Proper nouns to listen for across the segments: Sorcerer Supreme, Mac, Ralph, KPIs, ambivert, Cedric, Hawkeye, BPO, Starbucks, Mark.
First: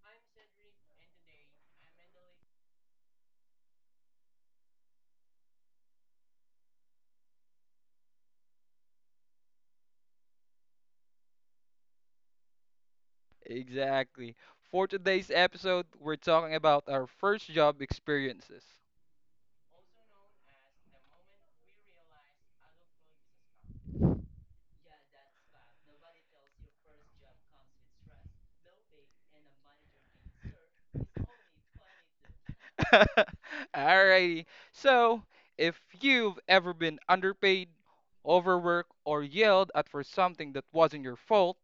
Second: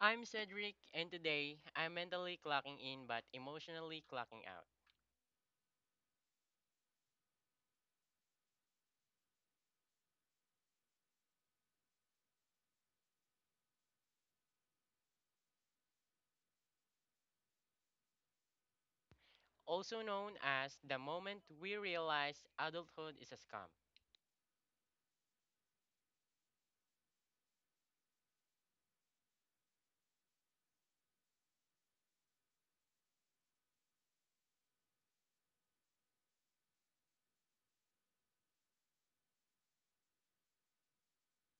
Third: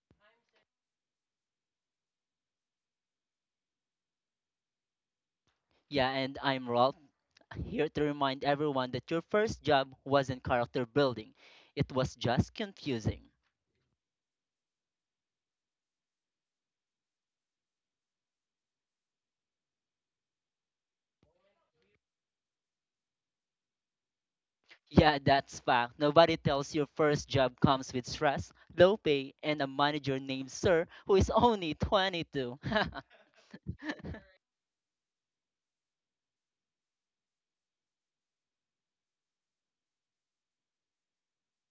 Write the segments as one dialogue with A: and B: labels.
A: I'm Cedric, and today I'm mentally clocking in but emotionally clocking out.
B: Yeah, and I'm Rolf, here to remind everyone that your first job wasn't character building, it was just confusing.
C: Exactly. For today's episode, we're talking about our first job experiences.
A: Also known as the moment we realize adulthood is a scam.
B: Yeah, that's fact. Nobody tells your first job comes with stress, low pay, and a manager named Sir who is only 22.
C: Alrighty. So, if you've ever been underpaid, overworked, or yelled at for something that wasn't your fault,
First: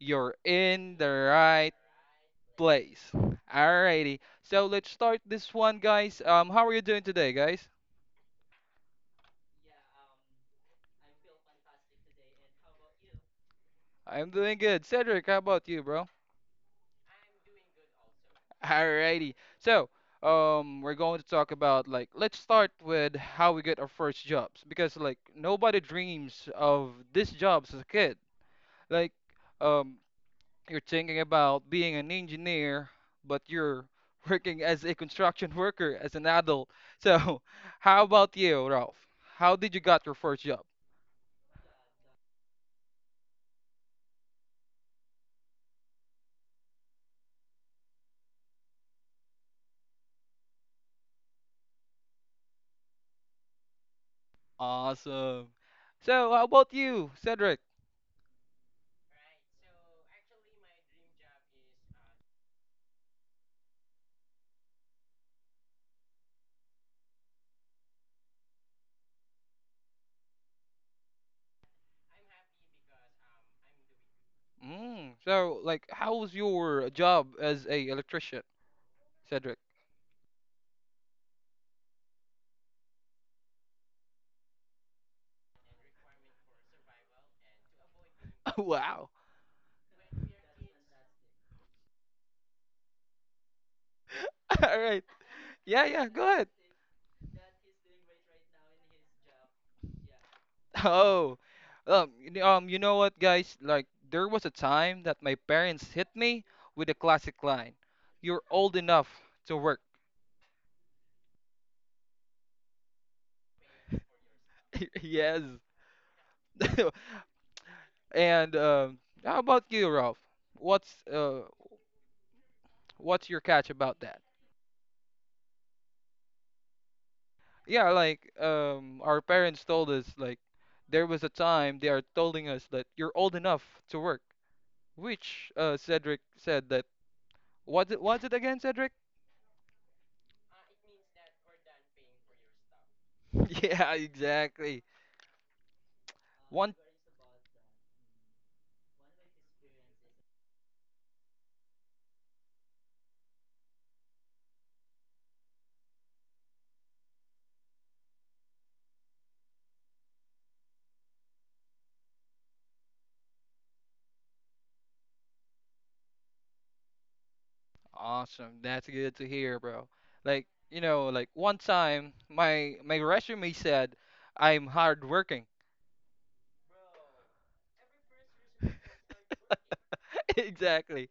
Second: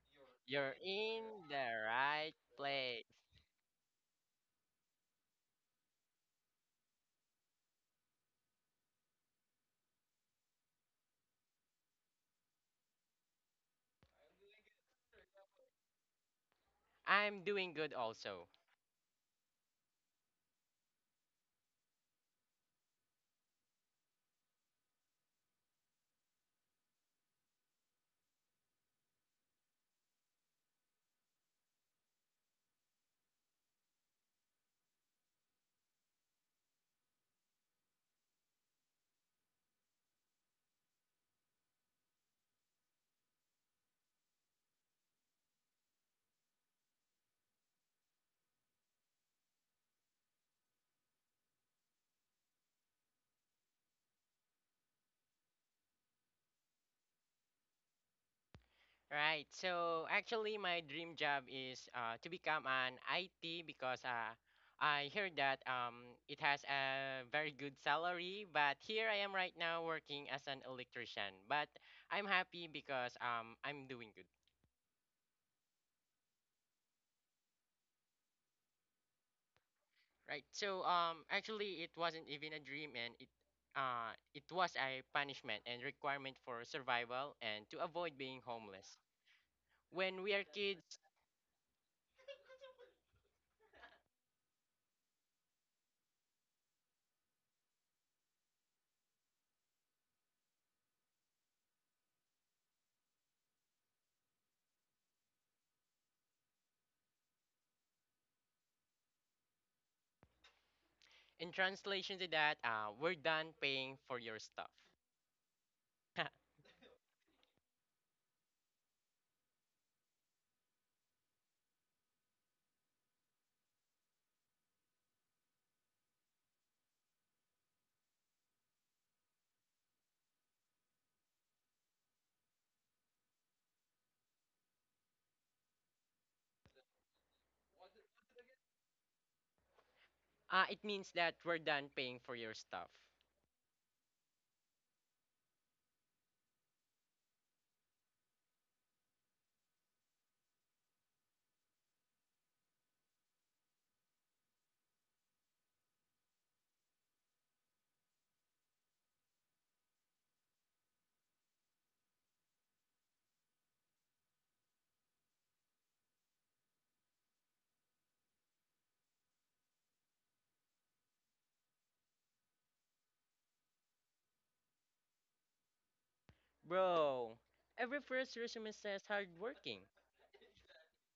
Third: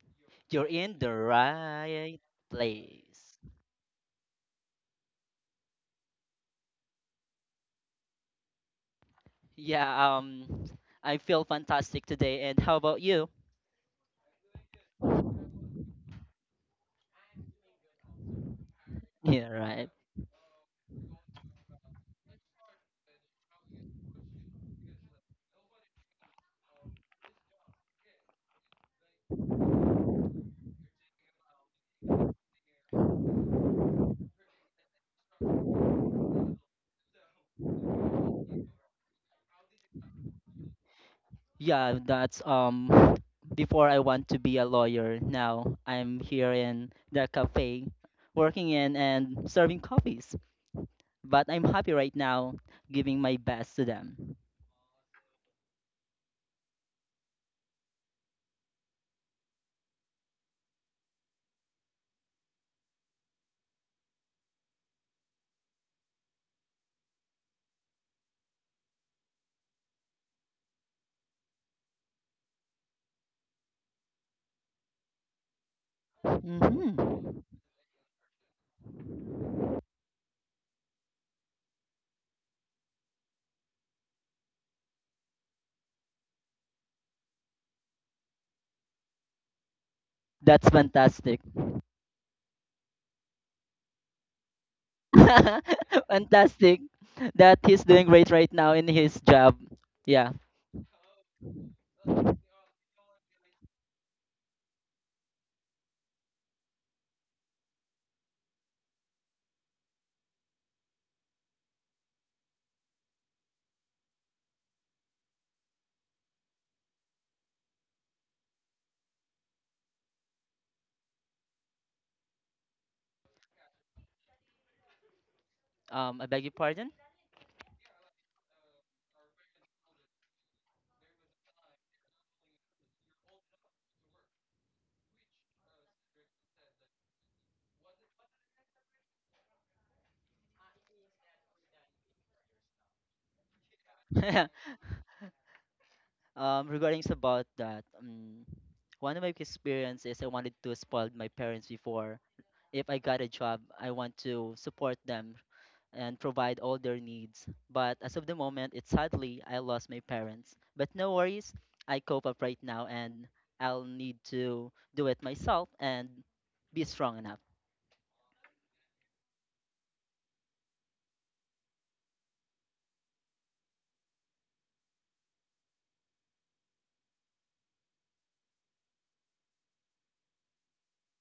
C: you're
B: You're
A: You're
C: in
B: in
C: the
B: the
A: in
C: right
A: the
B: right
A: right place.
C: place.
B: place.
C: Alrighty. So let's start this one, guys. How are you doing today, guys?
B: Yeah, I feel fantastic today. And how about you?
C: I'm doing good. Cedric, how about you, bro?
A: I'm doing good also.
C: Alrighty.
B: Yeah,
C: So,
B: right.
C: we're going to talk about let's start with how we get our first jobs because nobody dreams of these jobs as a kid. Like, um, you're thinking about being an engineer, but you're working as a construction worker as an adult. So, how about you, Ralph? How did you got your first job?
B: Yeah, that's Before I want to be a lawyer, now I'm here in the cafe working in and serving coffees. But I'm happy right now giving my best to them.
C: Awesome. So, how about you, Cedric?
A: Right, so actually, my dream job is to become an IT because I heard that it has a very good salary. But here I am right now working as an electrician. But I'm happy because I'm doing good.
C: So, like, how was your
B: Hmm.
C: job as a electrician, Cedric?
A: Right. So actually it wasn't even a dream and it was a punishment and requirement for survival and to avoid being homeless.
C: Wow.
A: When we are
B: That's
A: kids,
B: fantastic.
C: All right. Yeah, yeah, go ahead.
B: Fantastic that he's doing great right now in his job. Yeah.
C: Oh. You know what, guys? Like, there was a time that my parents hit me with a classic line. You're old enough to work.
A: in translation to that, we're done paying for your stuff.
C: Yes. And How about you, Ralph? What's uh what's your catch about that?
B: Um, I beg your pardon.
C: Yeah, like our parents told us like there was a time they are telling us that you're old enough to work, which Cedric said that what's it was it again, Cedric?
A: It means that we're done paying for your stuff.
C: Yeah, exactly. One
B: Regarding about that, one of my experiences, I wanted to spoil my parents before. If I got a job, I want to support them and provide all their needs. But as of the moment, it's sadly I lost my parents. But no worries, I cope up right now, and I'll need to do it myself and be strong enough.
C: awesome. That's good to hear, bro. Like, you know, like one time my resume said I'm hardworking.
A: Bro, every first resume says hardworking.
C: Exactly.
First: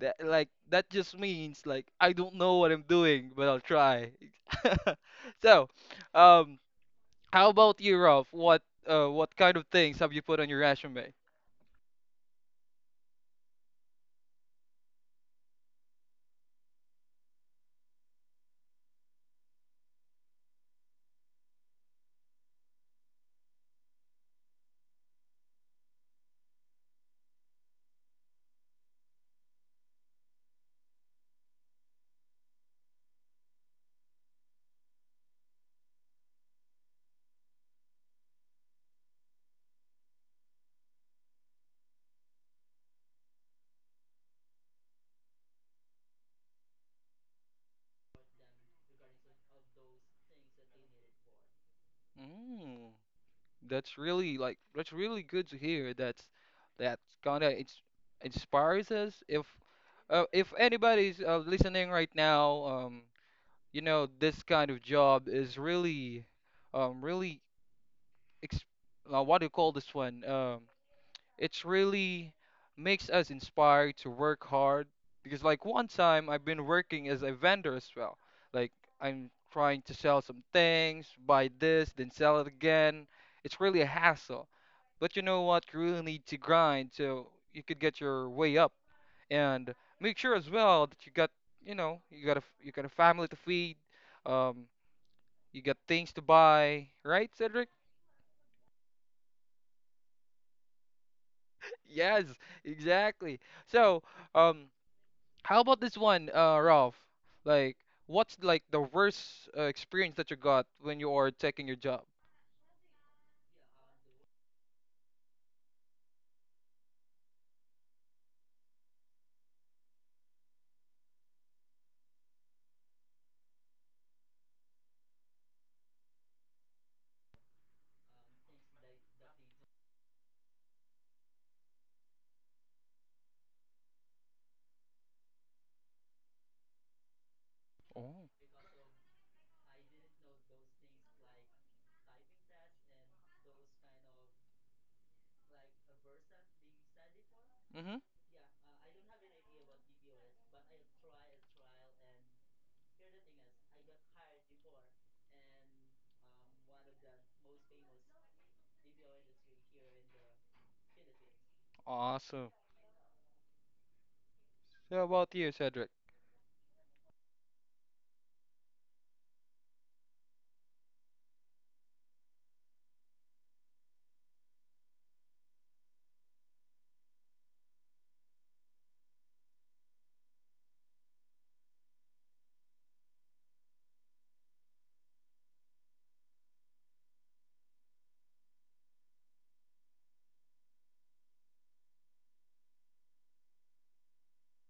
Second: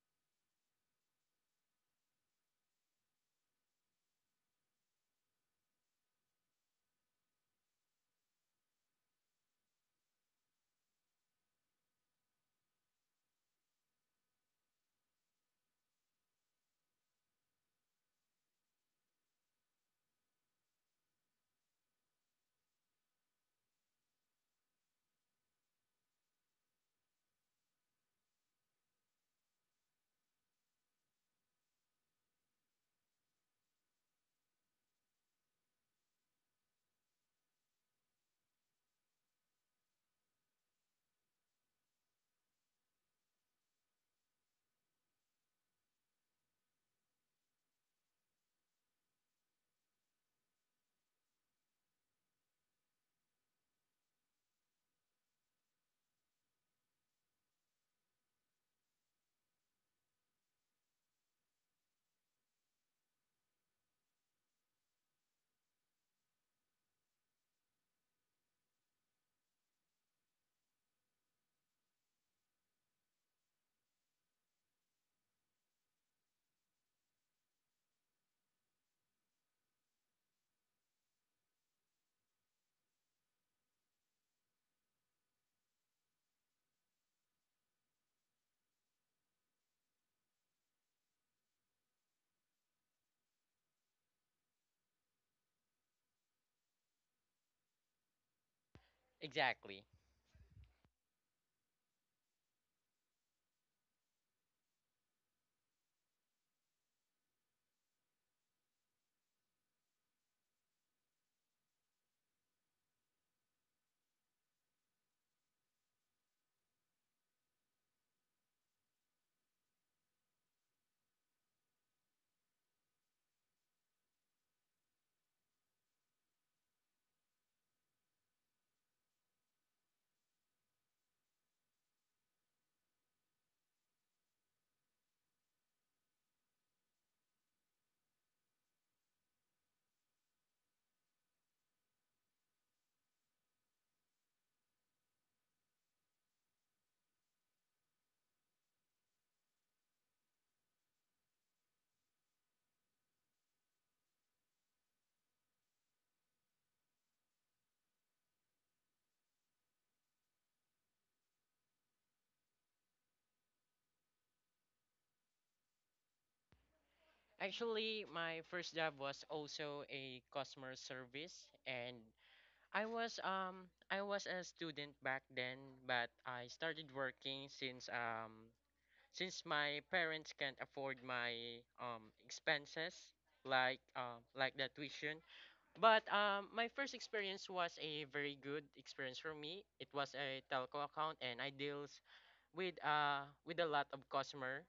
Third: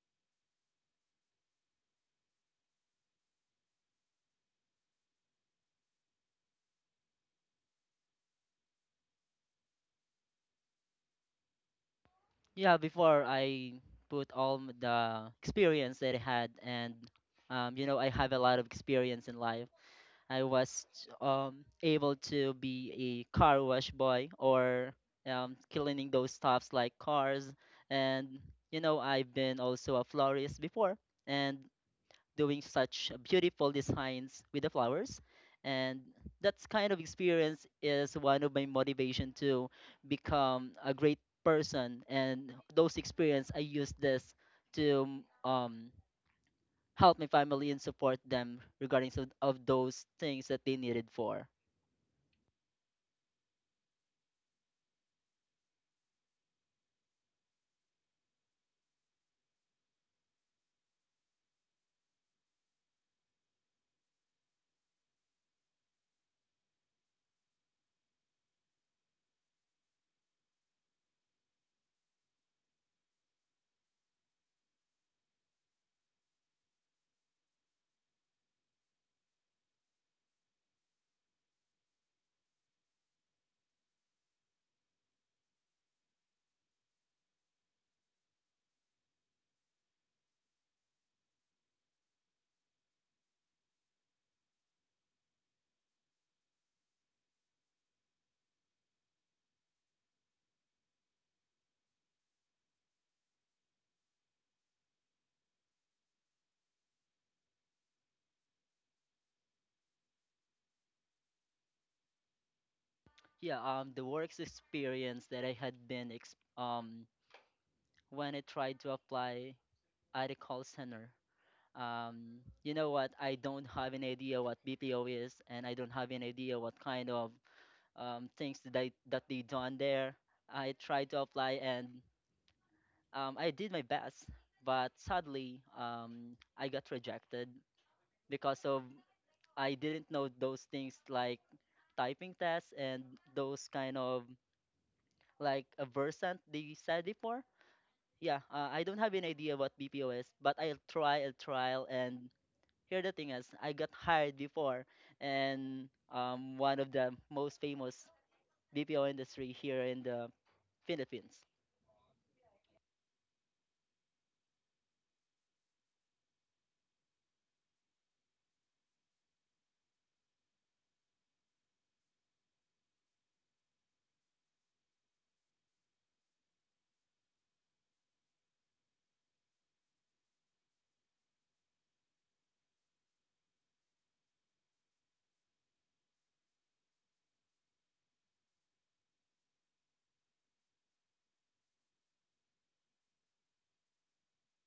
C: That that just means like I don't know what I'm doing, but I'll try. So, um, how about you, Ralph? What kind of things have you put on your resume?
B: Yeah, before I put all the experience that I had, and you know, I have a lot of experience in life. I was able to be a car wash boy, or cleaning those stuffs like cars, and you know, I've been also a florist before, and doing such beautiful designs with the flowers, and that kind of experience is one of my motivation to become a great person, and those experience I use this to help my family and support them regarding so of those things that they needed for.
C: Mm. That's really good to hear. That's kinda ins Inspires us. If anybody's listening right now, you know this kind of job is really, really ex what do you call this one? It's really makes us inspired to work hard because like one time I've been working as a vendor as well. Like I'm trying to sell some things, buy this, then sell it again. It's really a hassle. But you know what? You really need to grind so you could get your way up and make sure as well that you got, you know, you got you got a family to feed, um, you got things to buy, right, Cedric?
A: Exactly.
C: Yes, exactly. So, um, How about this one, Ralph? Like what's like the worst experience that you got when you are taking your job?
B: Yeah, the works experience that I had been, when I tried to apply at a call center. Um, you know what? I don't have an idea what BPO is, and I don't have an idea what kind of things that that they done there. I tried to apply, and I did my best, but sadly, I got rejected
C: Oh.
B: because of I didn't know those things like typing tests and those kind of like a versant they said before.
C: Mm-hmm.
B: Yeah, I don't have an idea what BPO is, but I'll try, I'll trial. And here the thing is, I got hired before, and one of the most famous BPO industry here in the Philippines.
C: Awesome. So how about you, Cedric?
A: Actually, my first job was also a customer service and I was a student back then, but I started working since my parents can't afford my expenses like the tuition. But my first experience was a very good experience for me. It was a telco account and I deals with a lot of customer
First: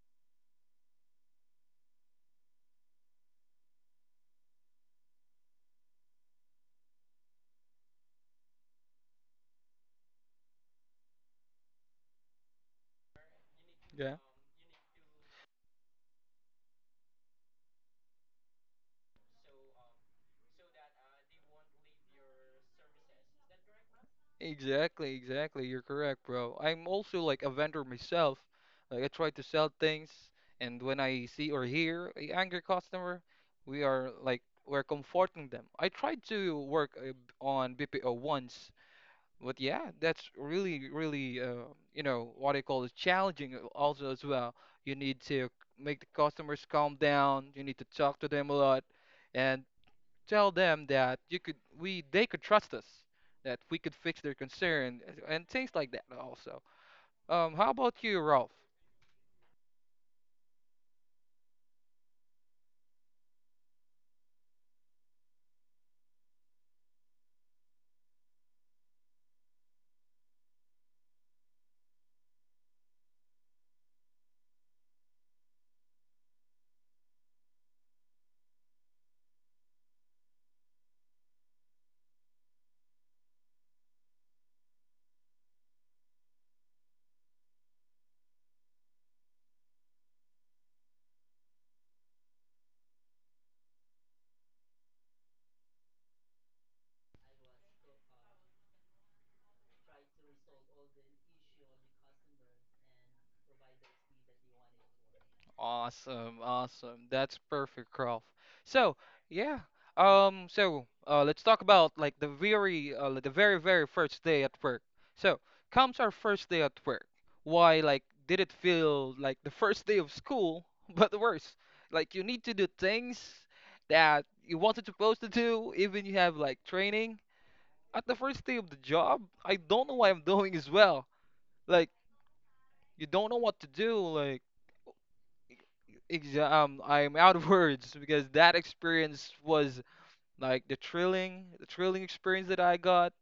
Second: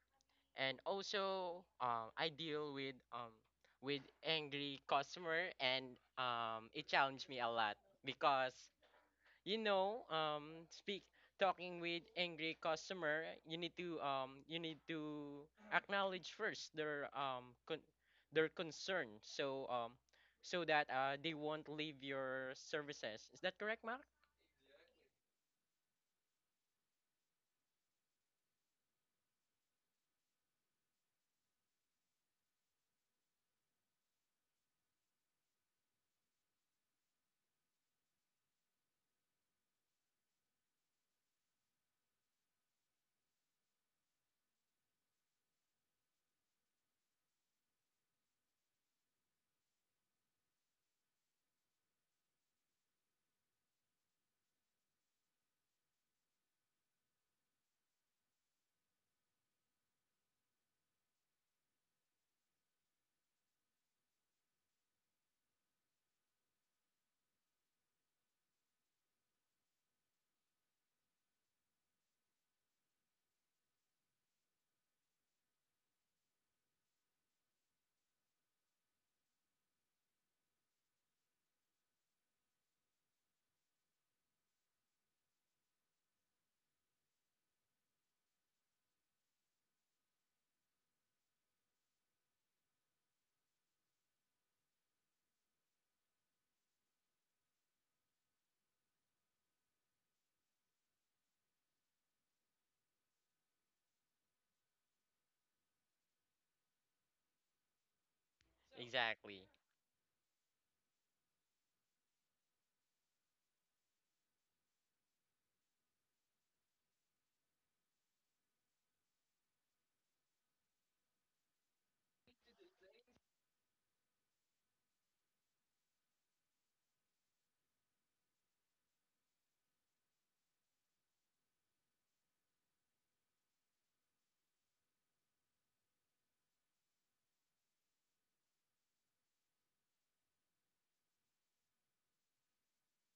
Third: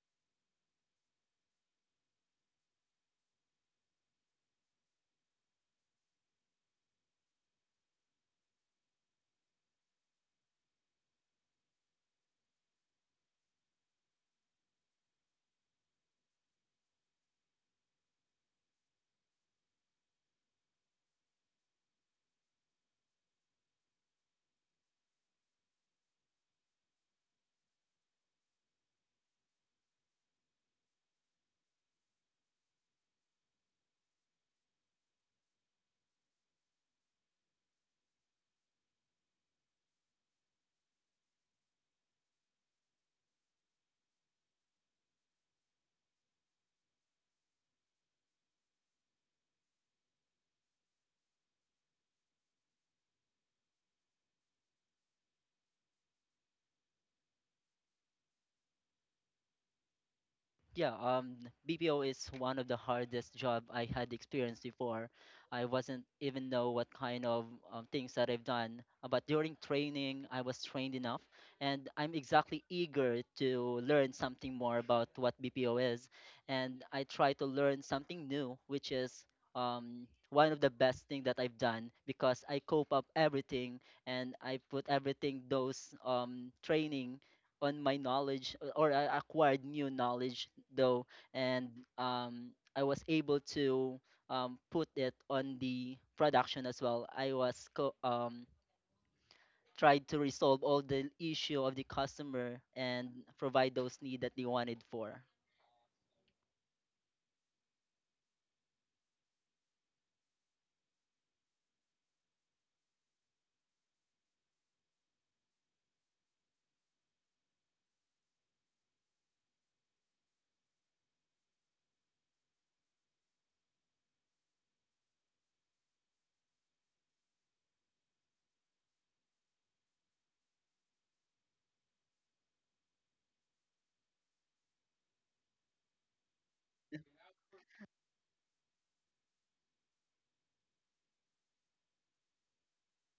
A: and also I deal with angry customer and it challenged me a lot because you know speak talking with angry customer
C: Yeah.
A: you need to acknowledge first their their concern so that they won't leave your services. Is that correct, Mark?
C: Exactly, exactly. You're correct, bro. I'm also like a vendor myself. Like I try to sell things, and when I see or hear a angry customer, we are like we're comforting them. I tried to work on BPO once. But yeah, that's really, really, you know, what I call it, challenging also as well. You need to make the customers calm down. You need to talk to them a lot and tell them that they could trust us, that we could fix their concern and things like that also. How about you, Ralph?
B: Yeah, BPO is one of the hardest job I had experienced before. I wasn't even know what kind of things that I've done, but during training, I was trained enough, and I'm exactly eager to learn something more about what BPO is, and I try to learn something new, which is one of the best thing that I've done because I cope up everything, and I put everything those training on my knowledge or I acquired new knowledge though, and um, I was able to put it on the production as well. I was tried to resolve all the issue of the customer and provide those need that they wanted for.
C: Awesome, awesome. That's perfect, Croft. So,
A: Exactly.
C: yeah. Let's talk about like the very, the very, very first day at work. So, comes our first day at work. Why, like, did it feel like the first day of school, but worse? Like, you need to do things that you wasn't supposed to do, even you have like training. At the first day of the job, I don't know what I'm doing as well. Like, you don't know what to do. I'm out of words because that experience was like the thrilling experience that I got,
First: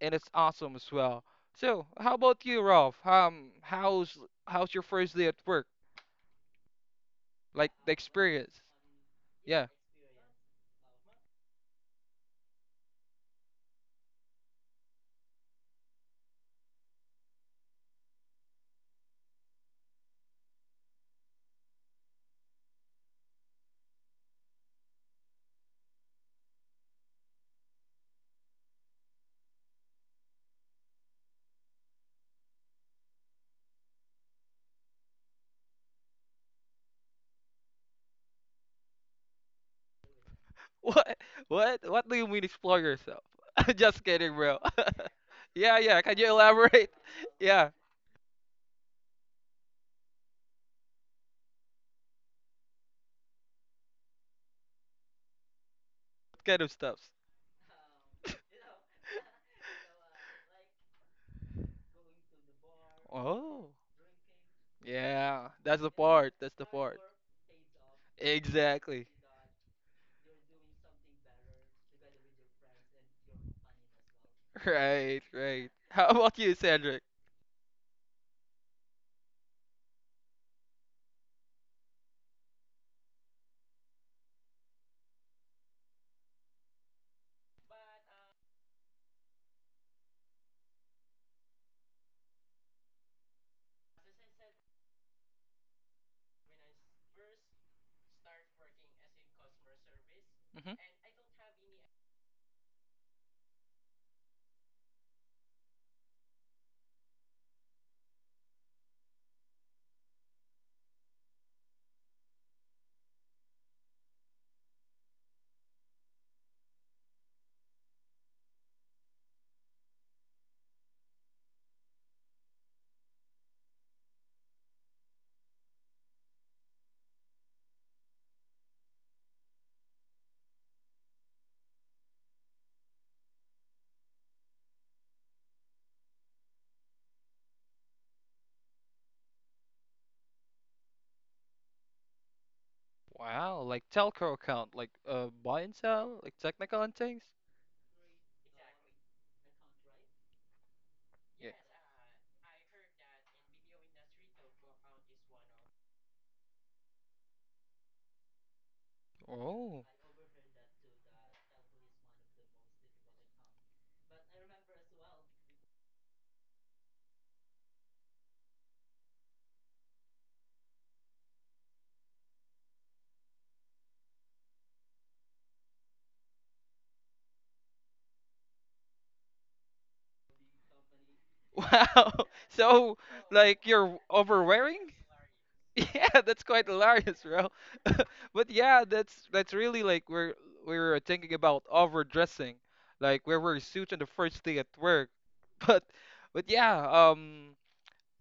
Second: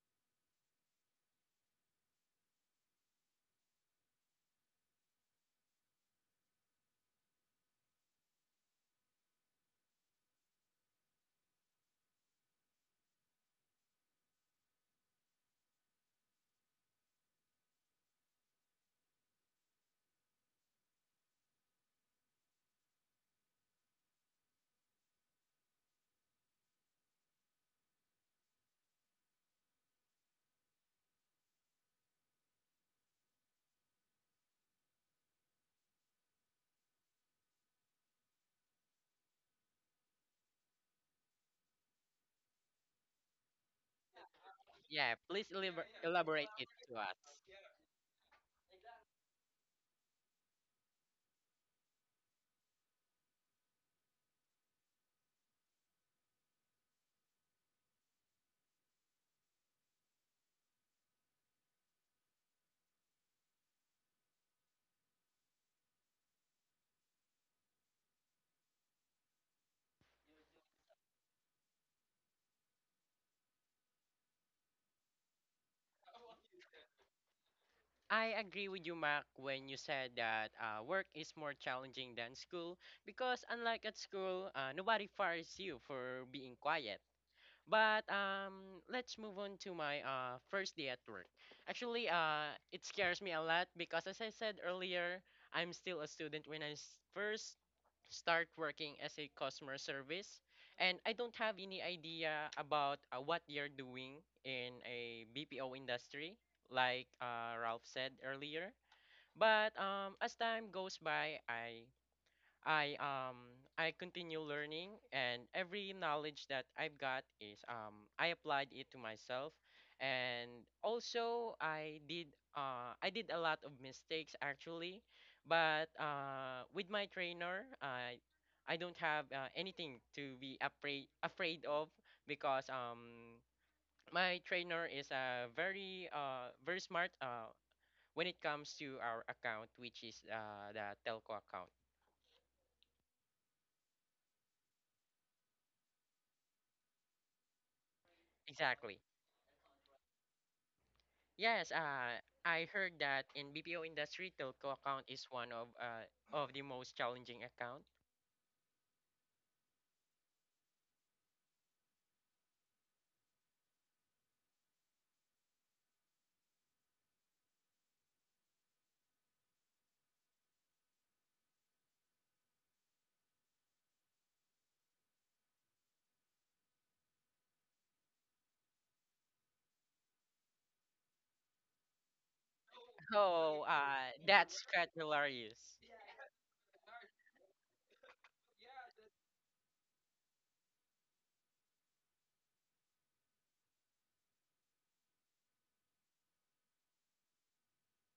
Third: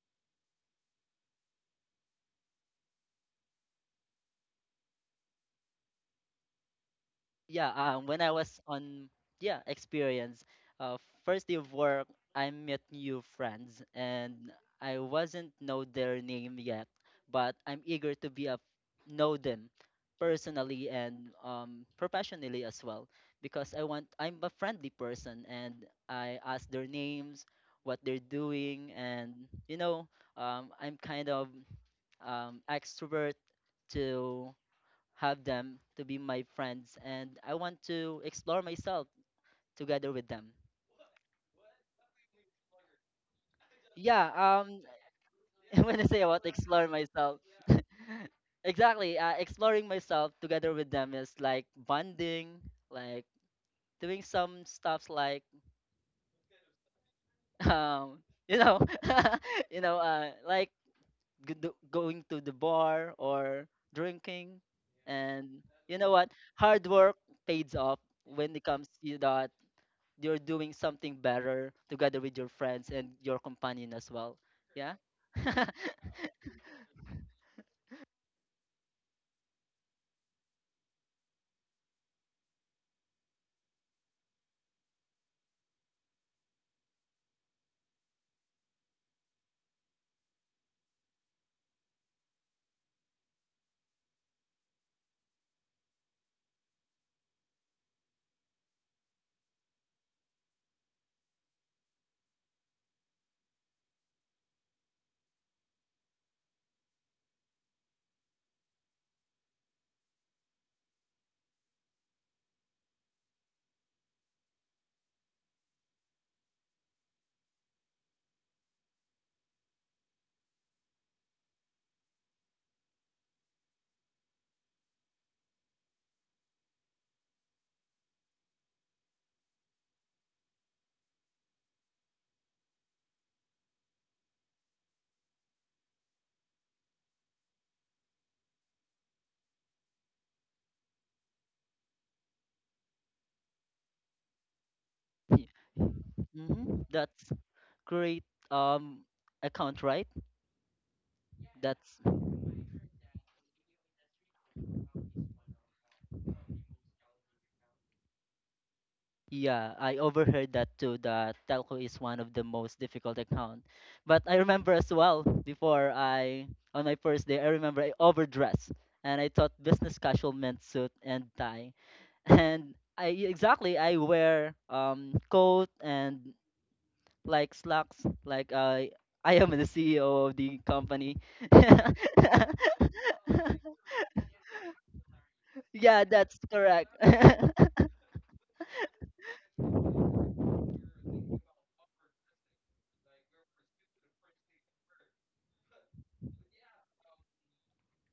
C: and it's awesome as well. So, how about you, Rolf? How's your first day at work?
B: Yeah
C: Like the
B: when I was
C: experience?
B: on Yeah,
C: Yeah.
B: experience. Uh, first day of work, I met new friends, and I wasn't know their name yet, but I'm eager to be a know them personally and um, professionally as well, because I'm a friendly person, and I ask their names, what they're doing, and you know, um, I'm kind of um, extrovert to have them to be my friends, and I want to explore myself together with them.
C: What? What? What do you mean explore yourself? Just
B: Yeah,
C: kidding, bro.
B: um.
A: Yeah, please
C: Yeah,
B: When
C: yeah.
B: I
C: Can
B: say
C: you
B: about
A: elaborate it
B: explore
C: elaborate?
A: to
B: myself.
A: us.
C: Yeah,
B: Exactly, exploring myself together with them is like bonding, like doing some stuffs like
C: what kind of stuffs.
B: um you know, like going to the bar or
C: Oh,
B: drinking, and
C: yeah. That's the
B: you know what,
C: part. That's the
B: hard
C: part.
B: work pays off. When it comes
C: Exactly.
B: to that, you're doing something better together with your friends and your companion as well. Yeah.
C: Right, right. How about you, Cedric?
A: I agree with you, Mark, when you said that work is more challenging than school because, unlike at school, nobody fires you for being quiet. But let's move on to my first day at work. Actually, it scares me a lot because, as I said earlier, I'm still a student when first start working as a customer service,
C: Hmm.
A: and I don't have any idea about what you're doing in a BPO industry, like Ralph said earlier. But as time goes by, I um I continue learning and every knowledge that I've got is I applied it to myself and also I did a lot of mistakes actually but with my trainer I don't have anything to be afraid of because my trainer is very very smart when it comes to our account, which is the telco account.
C: Wow, like telco account, like buy and sell, like technical
B: Hmm.
C: and things.
B: That's great
A: Exactly.
B: um account, right?
C: Yeah.
A: Yes,
B: That's
A: I heard that in BPO industry, telco account is one of the most challenging account.
B: yeah,
C: Oh.
B: I overheard that too. That telco is one of the most difficult account. But I remember as well before I on my first day, I remember I overdressed, and I thought business casual meant suit and tie. And I exactly I wear um, coat and like slacks, like I am the CEO of the company.
C: Wow. So, like,
A: So
C: you're
A: that's
C: overwearing?
A: quite hilarious.
B: Yeah,
C: Yeah, that's
B: that's
C: quite
B: correct.
C: hilarious, bro. But yeah, that's really like we're thinking about overdressing, like we wear a suit on the first day at work. But but yeah,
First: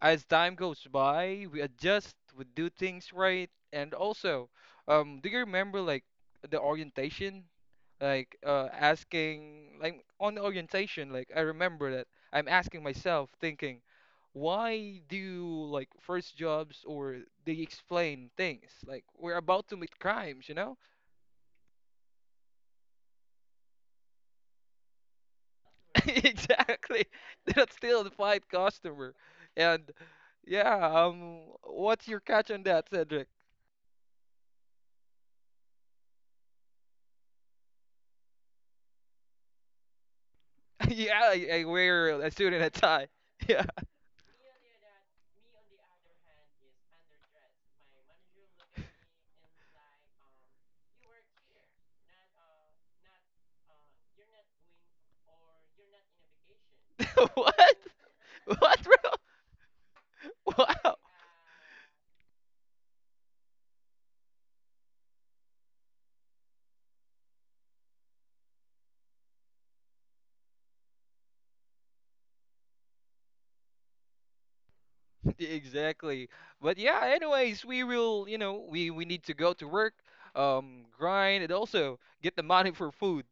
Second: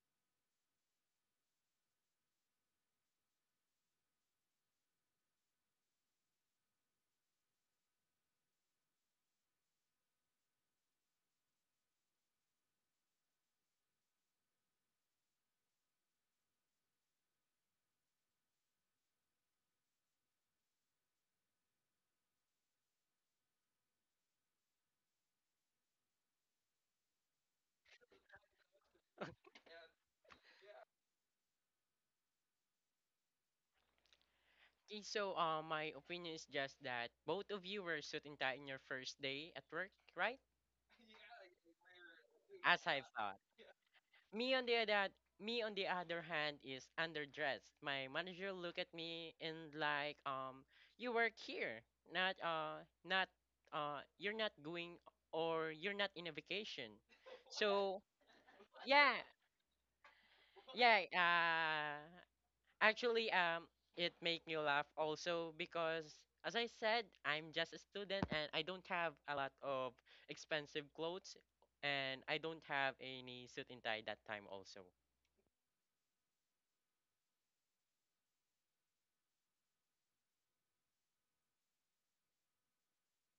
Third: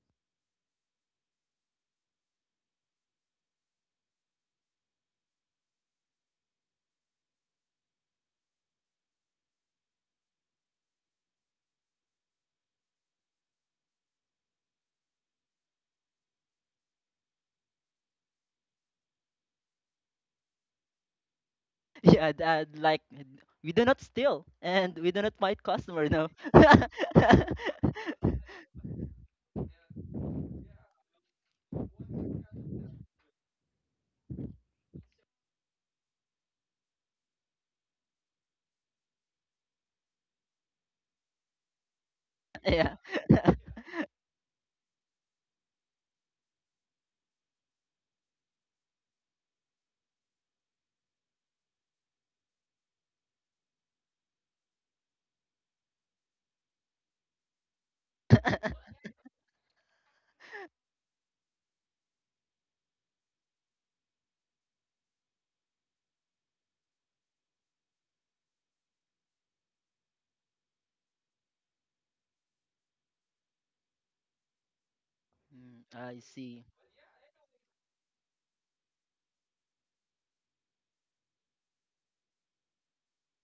C: as time goes by, we adjust, we do things right, and also, do you remember the orientation, like asking like on the orientation, like I remember that I'm asking myself, thinking, why do like first jobs or they explain things like we're about to meet crimes, you know?
B: Yeah, that, like, we do not steal, and we do not fight customer, no.
C: Exactly, that's still the fight customer, and yeah, what's your catch on that, Cedric?
A: Okay, so my opinion is just that both of you were suit and tie in your first day at work, right?
C: Yeah, I wear a suit and a
A: As
B: Yeah.
A: I
C: tie.
A: thought.
C: Yeah.
A: Me on the other hand, Me on the other hand is underdressed. My manager look at me and like you work here, not you're not going or you're not in a vacation.
C: What?
A: So
C: What, bro?
A: yeah,
C: Wow.
A: yeah, uh actually it make me laugh also because, as I said, I'm just a student and I don't have a lot of expensive clothes and I don't have any suit and tie that time also.
B: Mm, I
C: Exactly.
B: see.
C: But yeah, anyways, we will, you know, we need to go to work, grind, and also get the money for food.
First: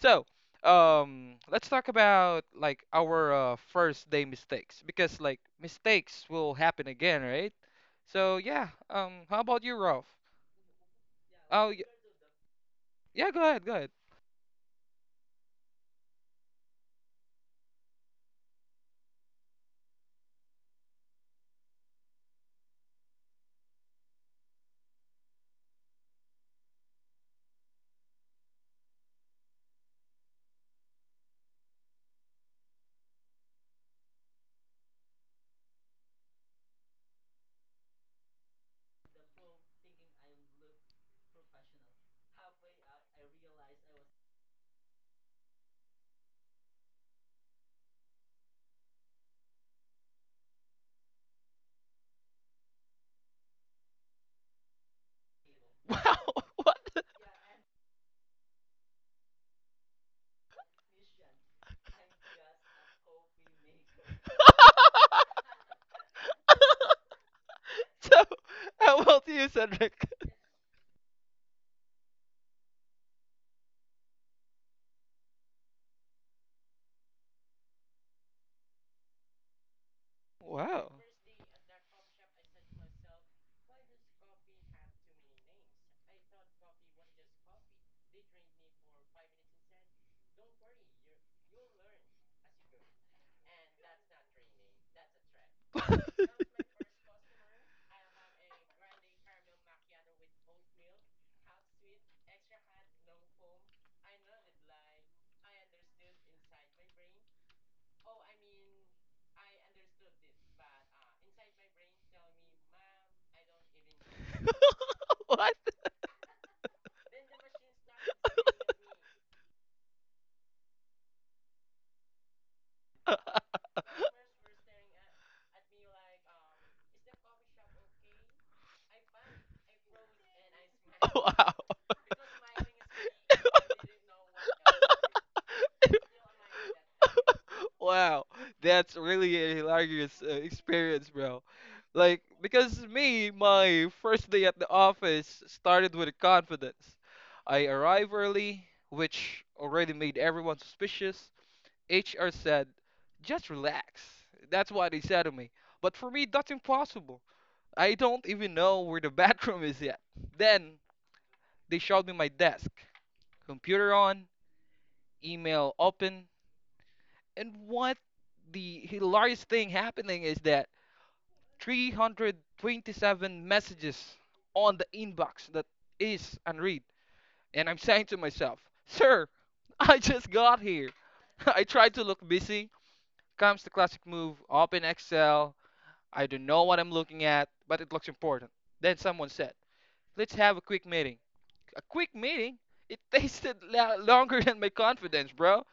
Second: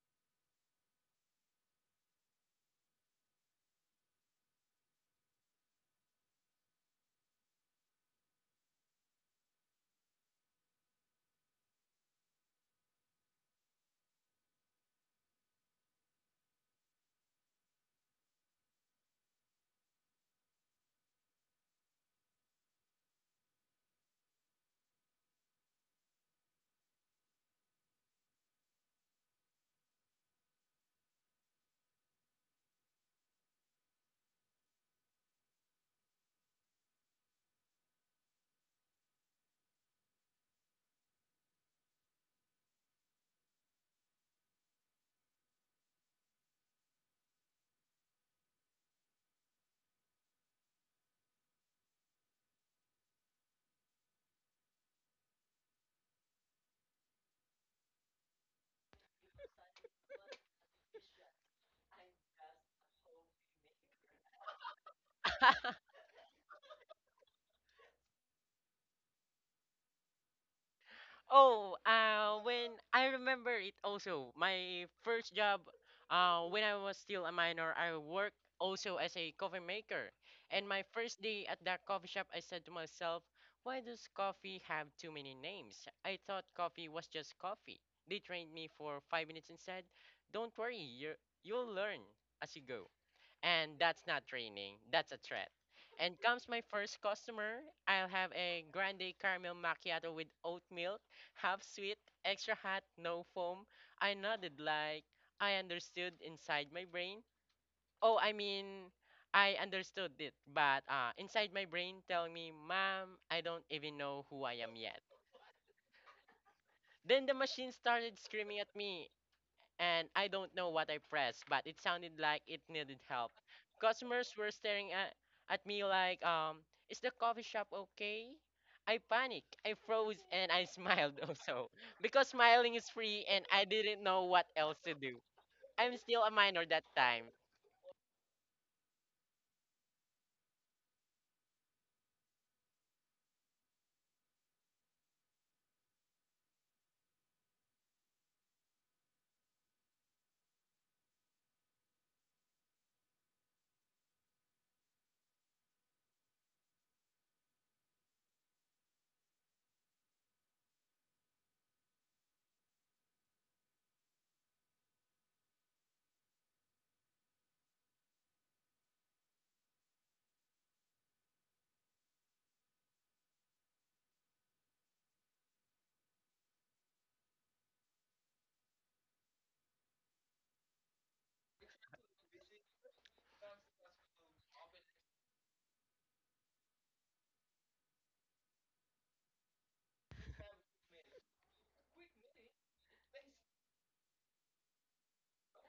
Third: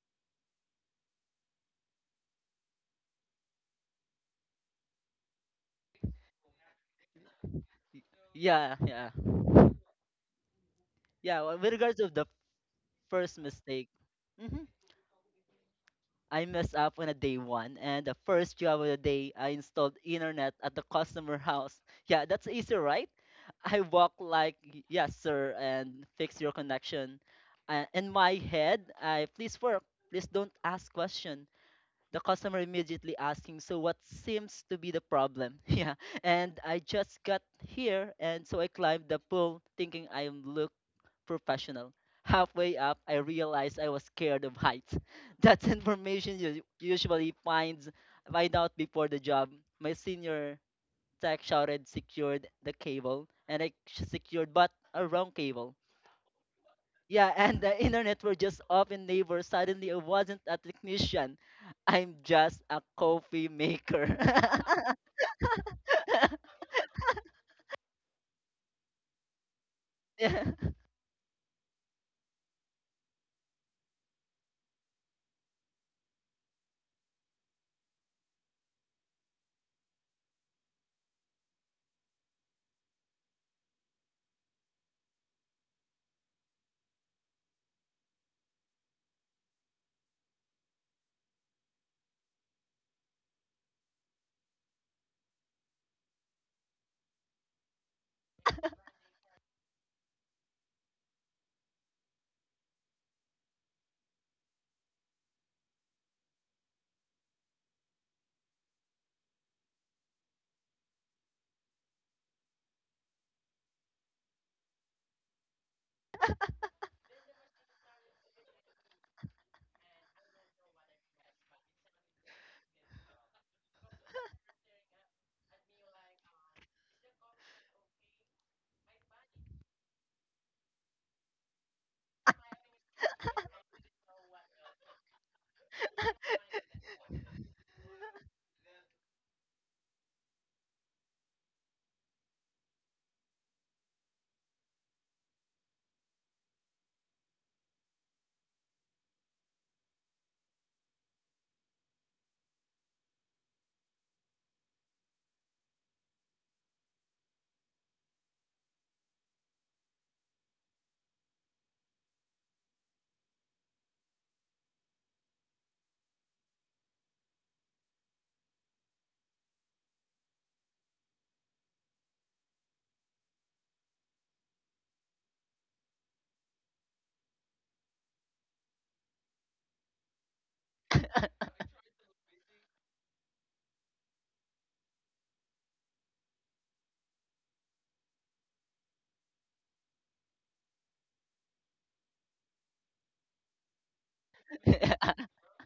C: So, let's talk about like our first day mistakes because like mistakes will happen again, right?
B: Y-
C: So yeah,
B: Yeah, yeah,
C: how about you, Ralph?
B: yeah. Well,
C: Oh,
B: with
C: y
B: regards of the
C: yeah, go
B: first
C: ahead, go ahead.
B: mistake, mhm, I messed up on a day one, and the first job of the day, I installed internet at the customer house. Yeah, that's easy, right? I walk like, Yes, sir, and fix your connection." In my head, I please work, please don't ask question. The customer immediately asking, "So what seems to be the problem?" Yeah, and I just got here, and so I climbed the pole thinking I look professional. Halfway up, I realized I was scared of heights. That's information you usually find out before the job. My senior tech shouted, "Secured the cable," and I secured, but a wrong cable.
C: Wow. What?
B: Yeah, and the internet were just off in neighbor. Suddenly, I wasn't a technician. I'm just a coffee maker.
C: So, how about you, Cedric?
B: Yeah.
A: Oh, when I remember it also, my first job, when I was still a minor, I worked also as a coffee maker. And my
C: Wow.
A: first day at that coffee shop, I said to myself, why does coffee have too many names? I thought coffee was just coffee. They trained me for 5 minutes and said, don't worry, you'll learn as you go. And that's not training, that's a threat. And comes my first customer. I'll have a grande caramel macchiato with oat milk, half sweet, extra hot, no foam. I nodded like I understood inside my brain. Oh, I mean, I understood it, but inside my brain telling me, ma'am, I don't even know who I am yet.
C: What?
A: Then the machine started screaming at me and I don't know what I pressed, but it sounded like it needed help. Customers were at me like, is the coffee shop okay? I panicked, I froze, and I smiled
C: Wow.
A: also. Because smiling is free, and I didn't know what else to do. I'm still a minor that time.
C: Wow. That's really a hilarious experience, bro. Like, because me, my first day at the office started with confidence. I arrived early, which already made everyone suspicious. HR said, just relax. That's what they said to me. But for me, that's impossible. I don't even know where the bathroom is yet. Then they showed me my desk, computer on, email open, and what the hilarious thing happening is that 327 messages on the inbox that is unread. And I'm saying to myself, Sir, I just got here. I try to look busy. Comes the classic move, open Excel. I don't know what I'm looking at, but it looks important. Then someone said, let's have a quick meeting. a quick meeting. It tasted longer than my confidence, bro.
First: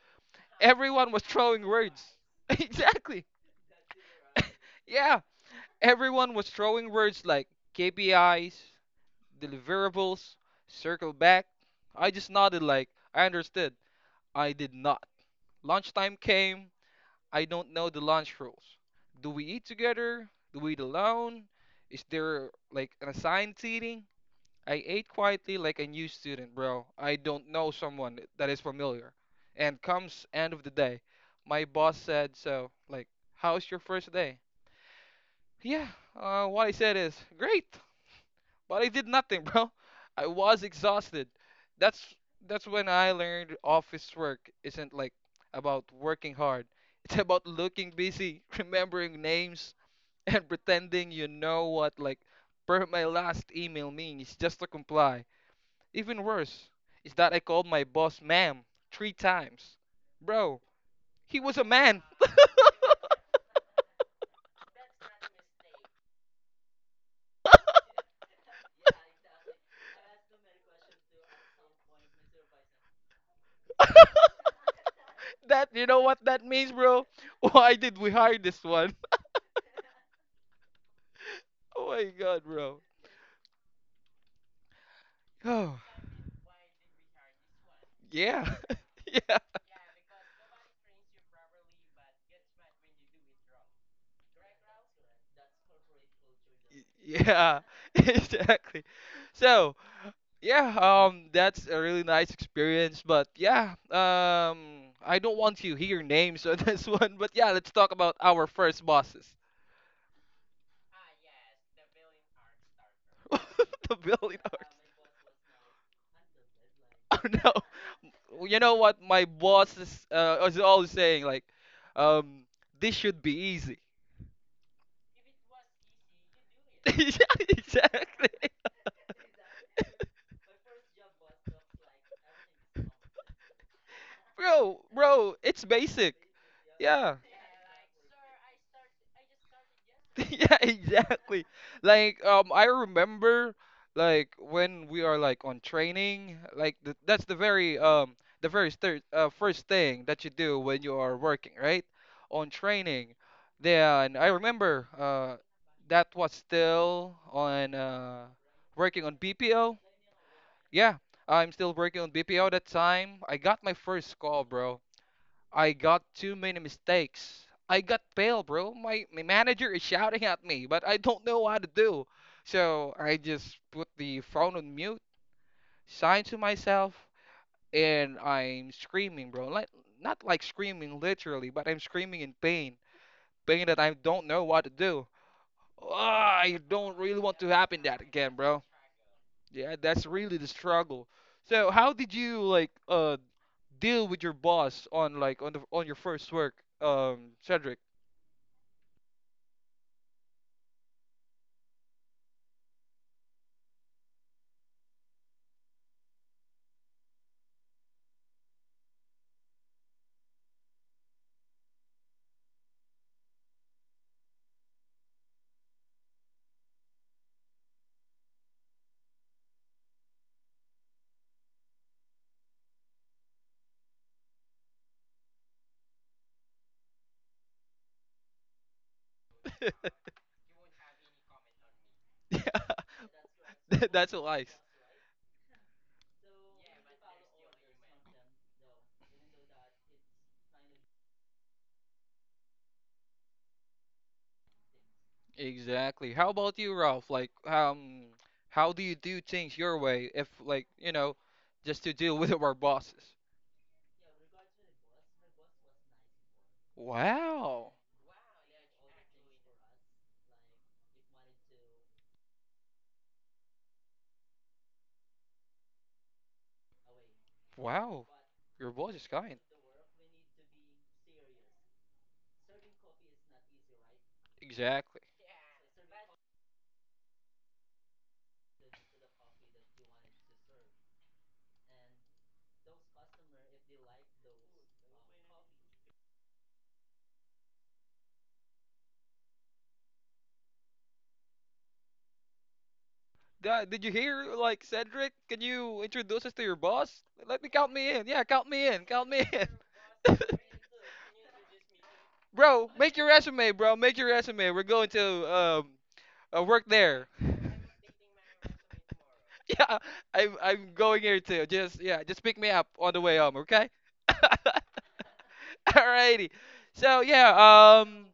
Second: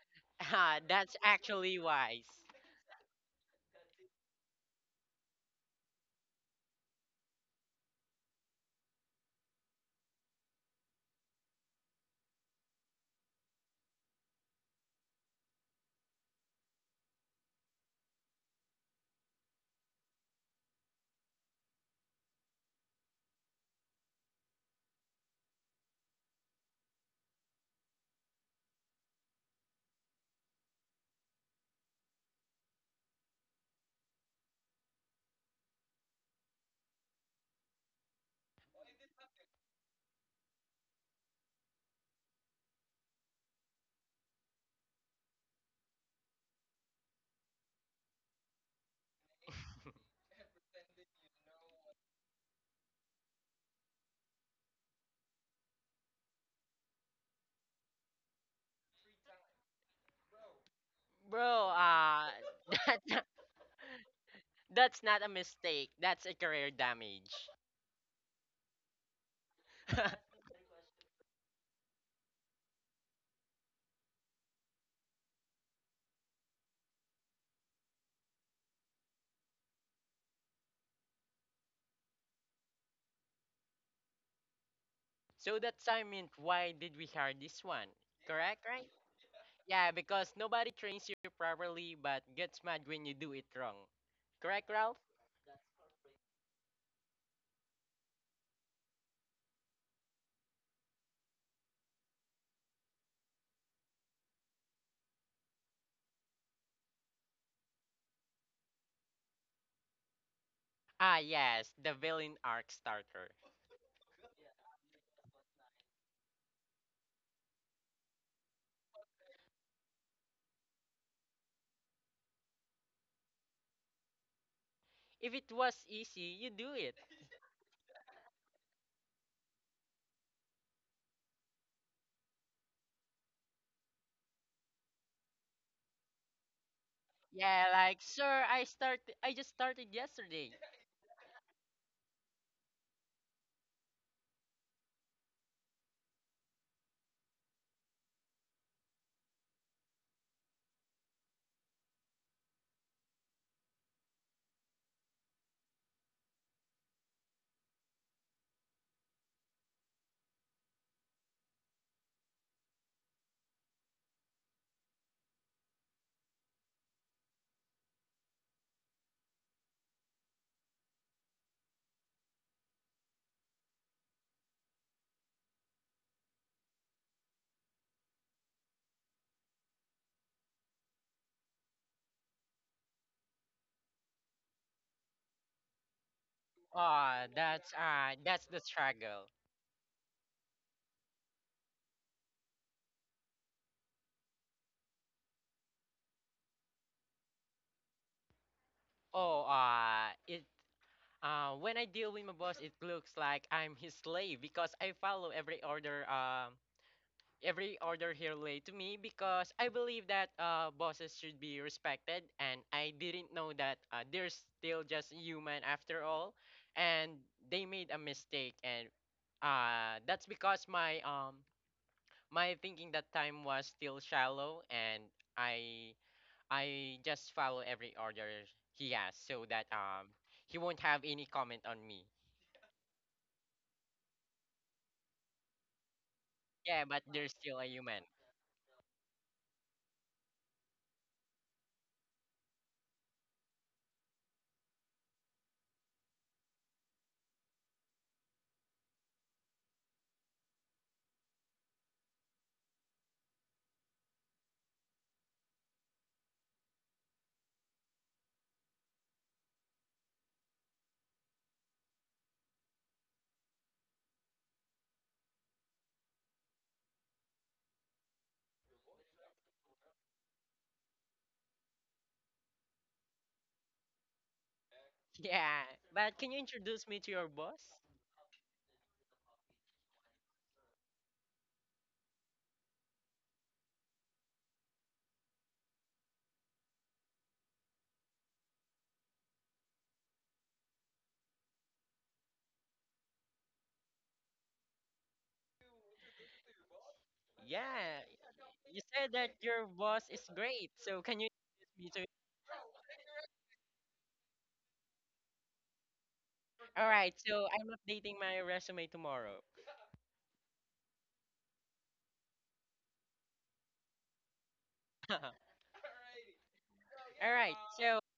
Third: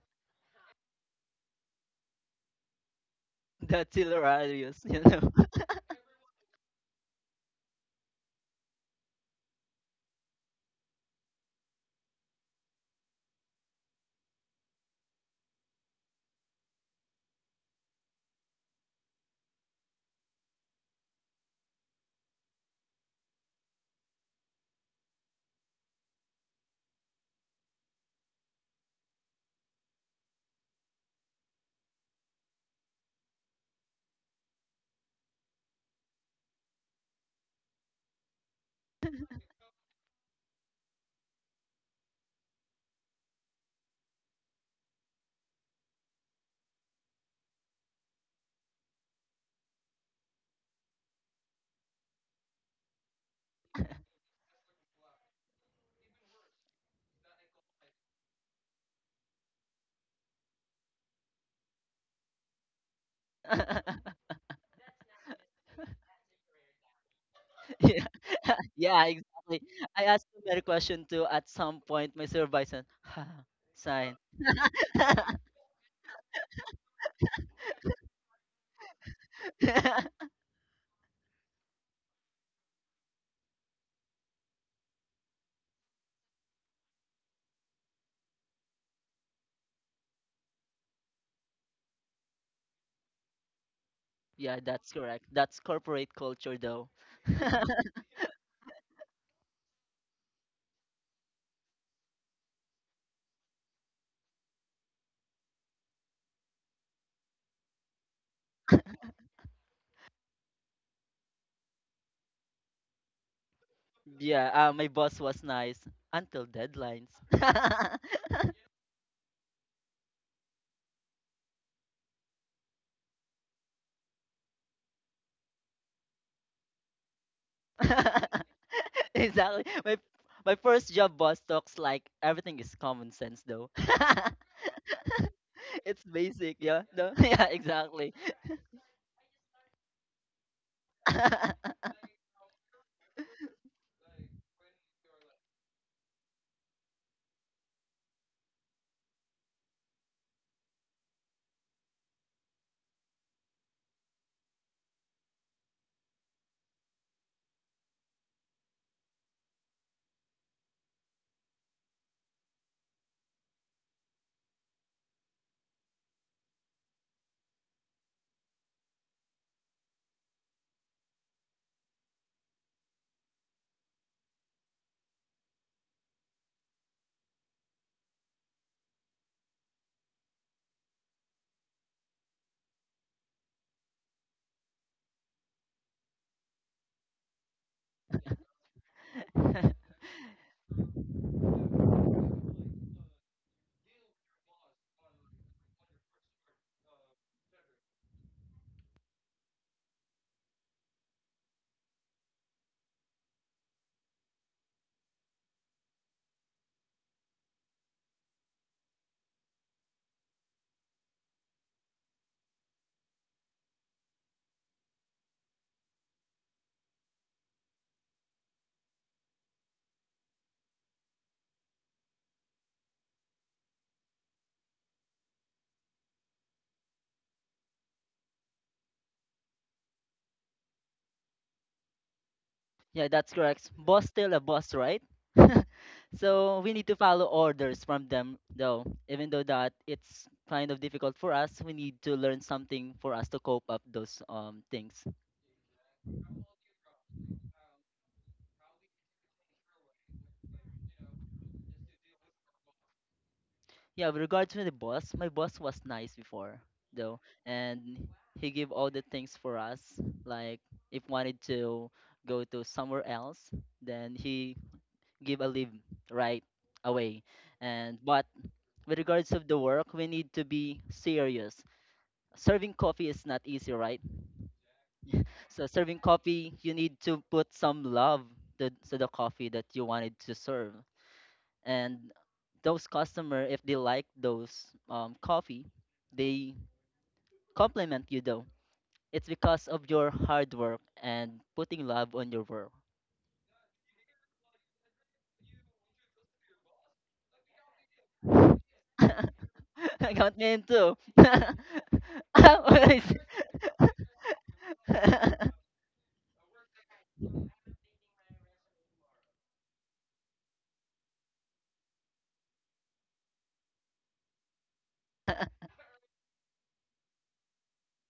A: Ah,
C: Everyone
A: that's
C: was throwing
A: actually
C: words.
A: wise.
C: Exactly.
B: That's hilarious, you
C: Yeah.
B: know.
C: Everyone was throwing words like KPIs, deliverables, circle back. I just nodded like I understood. I did not. Lunchtime came. I don't know the lunch rules. Do we eat together? Do we eat alone? Is there like an assigned seating? I ate quietly like a new student, bro. I don't know someone that is familiar. And comes end of the day, my boss said so, like, how's your first day? Yeah, what I said is, great, but I did nothing, bro. I was exhausted. That's that's when I learned office work isn't about working hard. It's about looking busy, remembering names, and pretending you know what per my last email means just to comply. Even worse is that I called my boss ma'am 3 times. Bro, he was a
A: Bro,
C: man.
A: that, that's not a mistake, that's a career damage.
B: Yeah, yeah, exactly. I asked him that question too at some point. My supervisor, "Huh, sign."
C: That you know what that means, bro? Why did we hire this one? Oh my god, bro.
A: So that
C: Oh,
A: time meant why did we hire this one?
C: yeah.
A: Correct, right?
C: Yeah.
A: Yeah, because nobody trains you properly but gets mad when you do it wrong.
B: Yeah,
A: Correct,
B: that's
A: Ralph?
B: correct. That's corporate culture, though.
C: Yeah, exactly. So, yeah, that's a really nice experience, but yeah, I don't want to hear names on this one, but yeah, let's talk about our first bosses.
A: Ah, yes, the villain arc starter.
C: The building
B: Yeah,
C: arts.
B: my boss was nice until deadlines.
C: Oh no. You know what my boss is always saying like um this should be easy.
A: If it was easy, you do it.
C: Yeah, exactly.
B: Exactly. My first job boss talks like everything is common sense though.
C: Bro, bro, it's
B: It's
C: basic.
B: basic, yeah. No?
C: Yeah.
B: Yeah,
A: Yeah, like,
B: exactly.
A: sir, I just started yesterday.
C: Yeah, exactly. Like, I remember, like, when we are like on training, like th that's the very thir first thing that you do when you are working, right? On training. Then I remember, that was still on working on BPO. Yeah, I'm still working on BPO that time. I got my first call, bro. I got too many mistakes. I got pale, bro. My manager is shouting at me, but I don't know what to do. So I just put the phone on mute, signed to myself, and I'm screaming, bro. Like not like screaming literally, but I'm screaming in pain, pain that I don't know what to do. Ah, I don't really
A: Ah,
C: want to happen that again,
A: that's the
C: bro.
A: struggle.
C: Yeah, that's really the struggle. So how did you like deal with your boss on like on your first work, Cedric.
A: Oh, it when I deal with my boss, it looks like I'm his slave because I follow every order here relate to me because I believe that bosses should be respected, and I didn't know that they're still just human after all, and they made a mistake, and that's because my thinking that time was still shallow, and I I just follow every order he has so that he won't have any comment on me.
C: Yeah,
B: Yeah, that's correct. Boss
C: that's
B: still a
C: life.
B: boss, right? So we
A: Yeah,
B: need to
A: but they're
B: follow
A: still a
B: orders
A: human.
B: from them though. Even though that it's kind of difficult for us, we need to learn something for us to cope up those um, things.
C: Exactly. How about you, Ralph? Like, how do you do things your way if like, you know, just to deal with our bosses?
B: Yeah, with regards to the boss, my boss was nice before though,
C: Wow.
B: and he gave all the things for us. Like, if wanted to go to somewhere else, then he give a leave right away. And
C: Wow.
B: but
C: Your boss
B: with
C: is
B: regards
C: kind.
B: of the work, we need to be serious. Serving coffee is not easy, right?
C: Exactly.
A: Yeah,
B: So serving
A: but can you
B: coffee, you
A: introduce me
B: need
A: to your
B: to put
A: boss?
B: some love to the coffee that you wanted to serve, and those customer, if they like those coffee, they compliment you, though it's because of your hard work and putting love on your work.
C: Did you hear? Like Cedric, can you introduce us to your boss? Let me count me
A: Yeah,
C: in. Yeah, count me
A: you
C: in.
A: said
C: Count me
A: that
C: in.
A: your boss
B: I
A: is
B: got me in
A: great. So
B: too.
A: can you introduce me to?
C: Bro, make your
B: Always.
C: resume, bro. Make your resume. We're going to Work
A: All right,
C: there.
A: so I'm updating my resume tomorrow.
C: Yeah, I'm going here too. Just yeah, just pick me up on the way home, okay? Alrighty. So
A: All
C: yeah,
A: right, so
C: um,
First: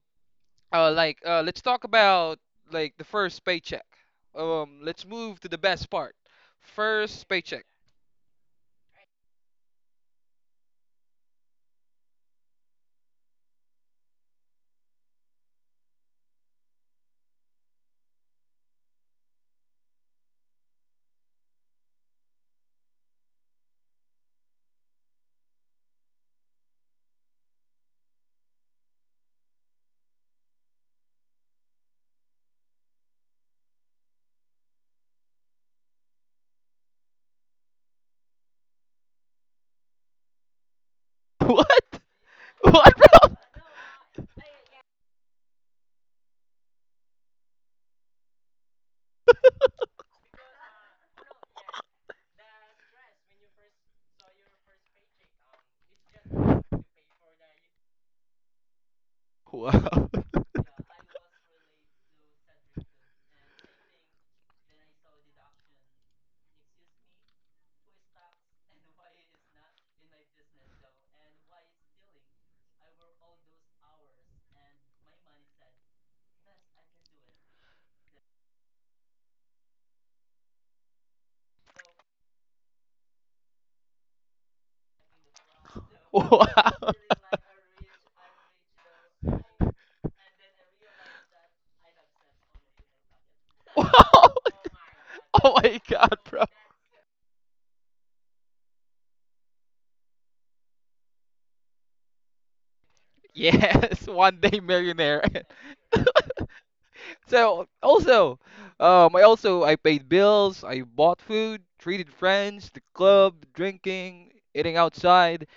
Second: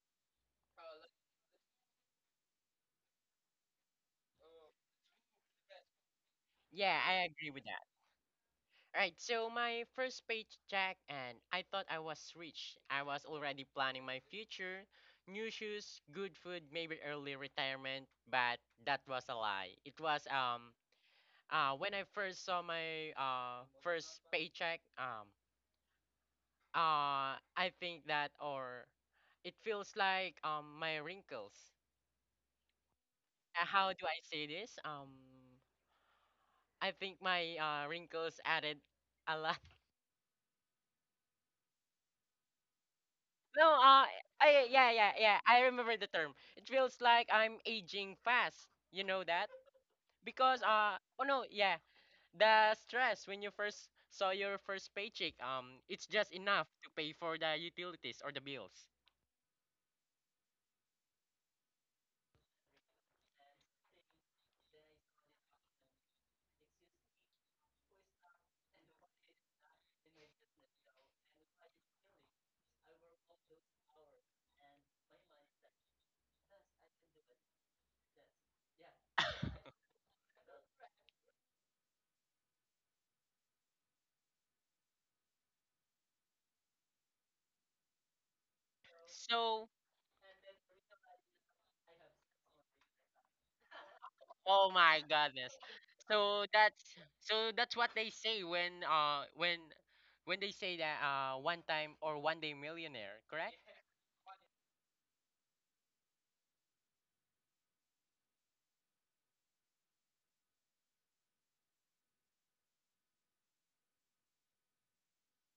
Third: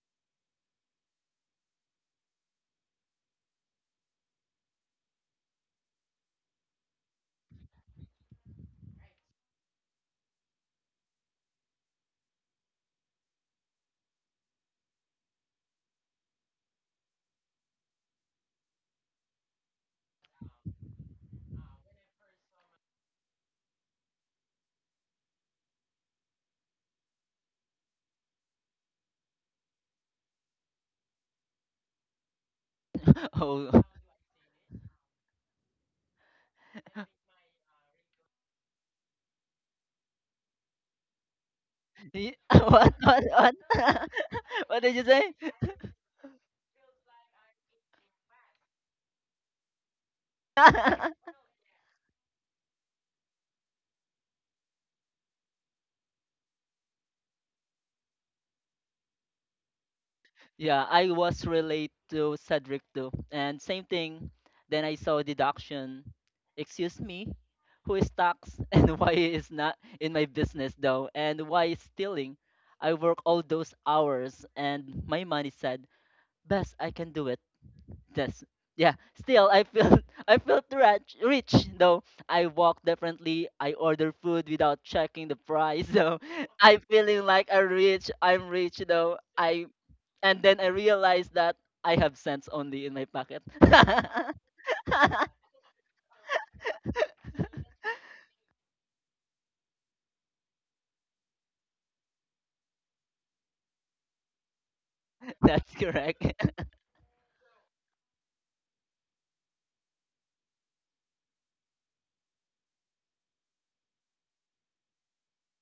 C: uh, like uh, let's talk about like the first paycheck. Let's move to the best part.
A: yeah, I
C: First
A: agree with
C: paycheck.
A: that. All right, so my first paycheck, and I thought I was rich. I was already planning my future, new shoes, good food, maybe early retirement. But that was a lie. It was when I first saw my first paycheck, I think that, or it feels like my wrinkles.
B: Oh.
A: How do I say this? I think my wrinkles added a lot.
C: What?
B: What,
C: What,
B: what,
C: bro?
B: what?
A: No, I,
B: What
A: yeah,
B: did you say?
A: I remember the term. It feels like I'm aging fast. You know that? Because oh no, yeah, the stress when you first saw your first paycheck, it's just enough to pay for the utilities or the bills.
C: Wow.
B: Yeah, I was relate to Cedric too. And same thing. Then I saw deduction. Excuse me, who is tax, and why is not in my business though? And why is stealing? I work all those hours, and my money said, best I can do it. This. Yeah, still I feel, I felt rich, rich though. I walk differently. I order food without checking the price though.
C: Wow.
B: I'm feeling like a rich. I'm rich though. I
A: So
B: And then I realized that I have cents only in my pocket.
C: Wow.
A: oh my goodness.
C: Oh my god, bro.
A: So that's so that's what they say when they say that one time or one day millionaire, correct?
C: Yes, one day millionaire.
B: That's correct.
C: So also, I also I paid bills, I bought food, treated friends, the club, drinking, eating outside.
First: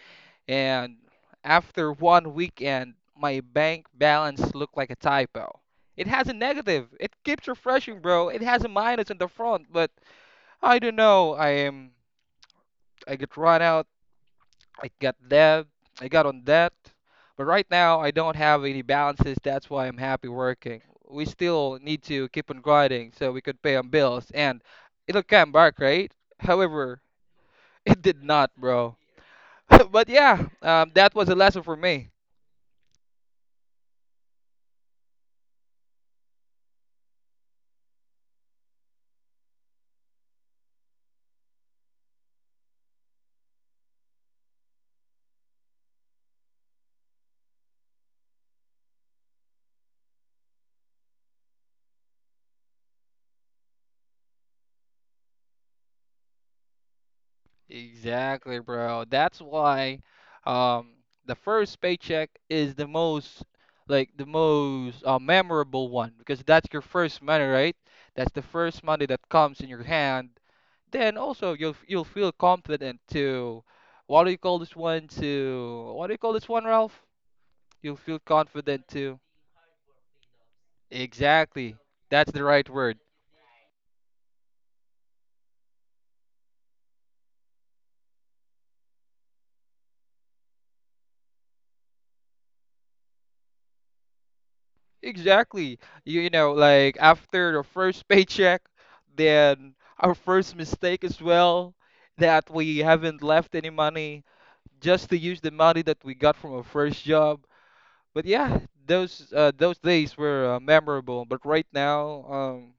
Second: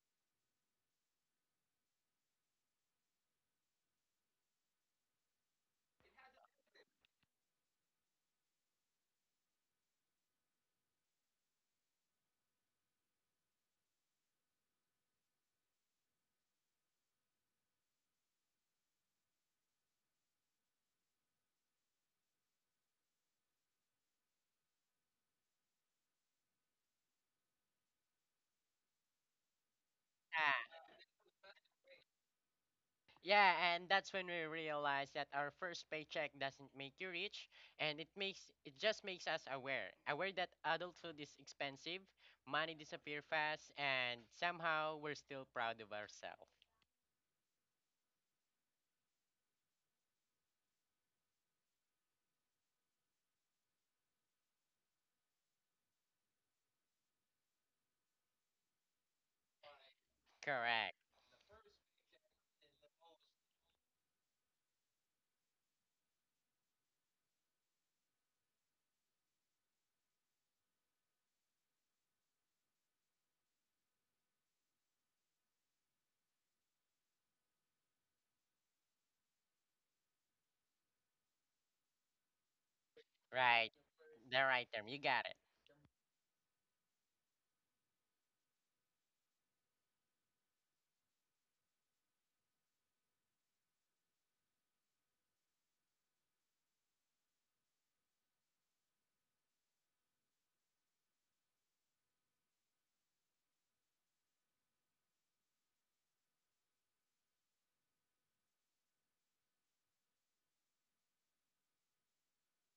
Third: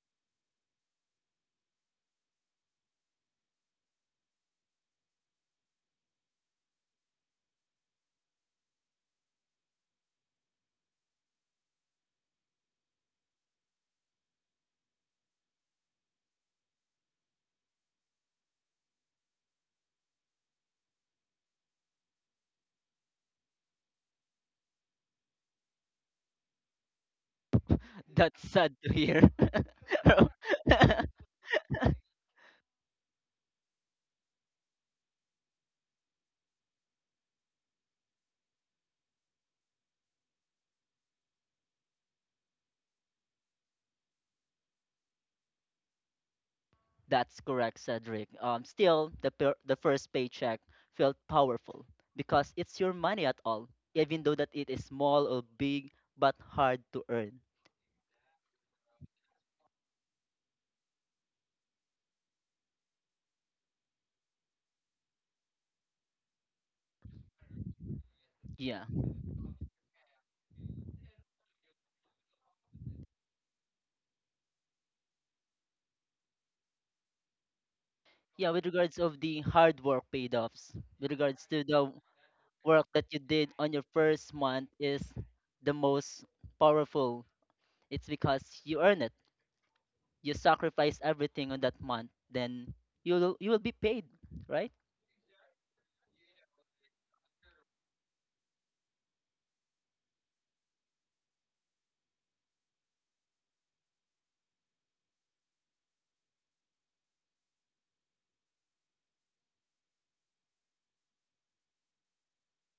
C: And after one weekend, my bank balance looked like a typo. It has a negative. It keeps refreshing, bro. It has a minus in the front, but I don't know. I am. I get run out. I got debt. I got on debt. But right now, I don't have any balances. That's why I'm happy working. We still need to keep on grinding so we could pay on bills, and it'll come back, right? However, it did
B: That's
C: not,
B: sad to
C: bro.
B: hear.
C: But yeah,
A: Ah,
C: that was a lesson for me.
A: yeah, and that's when we realize that our first paycheck doesn't make you rich, and it just makes us aware, that adulthood is expensive, money disappear fast, and somehow we're still proud of ourselves.
B: That's correct, Cedric. Still, the the first paycheck felt powerful because it's your money at all, even though that it is small or big, but hard to earn.
C: Exactly, bro. That's why um
A: Correct.
C: the first paycheck is the most like the most memorable one because that's your first money, right? That's the first
B: Yeah,
C: money that comes in your hand. Then also you'll feel confident to what do you call this one to what do you call this one, Ralph? You'll feel
B: yeah. With
C: confident
B: regards of
C: to
B: the hard work paid offs, with regards to
C: exactly.
B: the
C: That's the right
B: work
C: word.
B: that you did on
A: Right.
B: your first
A: The
B: month
A: right term.
B: is
A: You got it.
B: the most powerful. It's because you earn it. You sacrifice everything on that month, then you will be paid, right?
C: Exactly. You know, like after the first paycheck, then our first mistake as well, that we haven't left any money just to use the money that we got from our first job. But yeah, those days were memorable. But right now,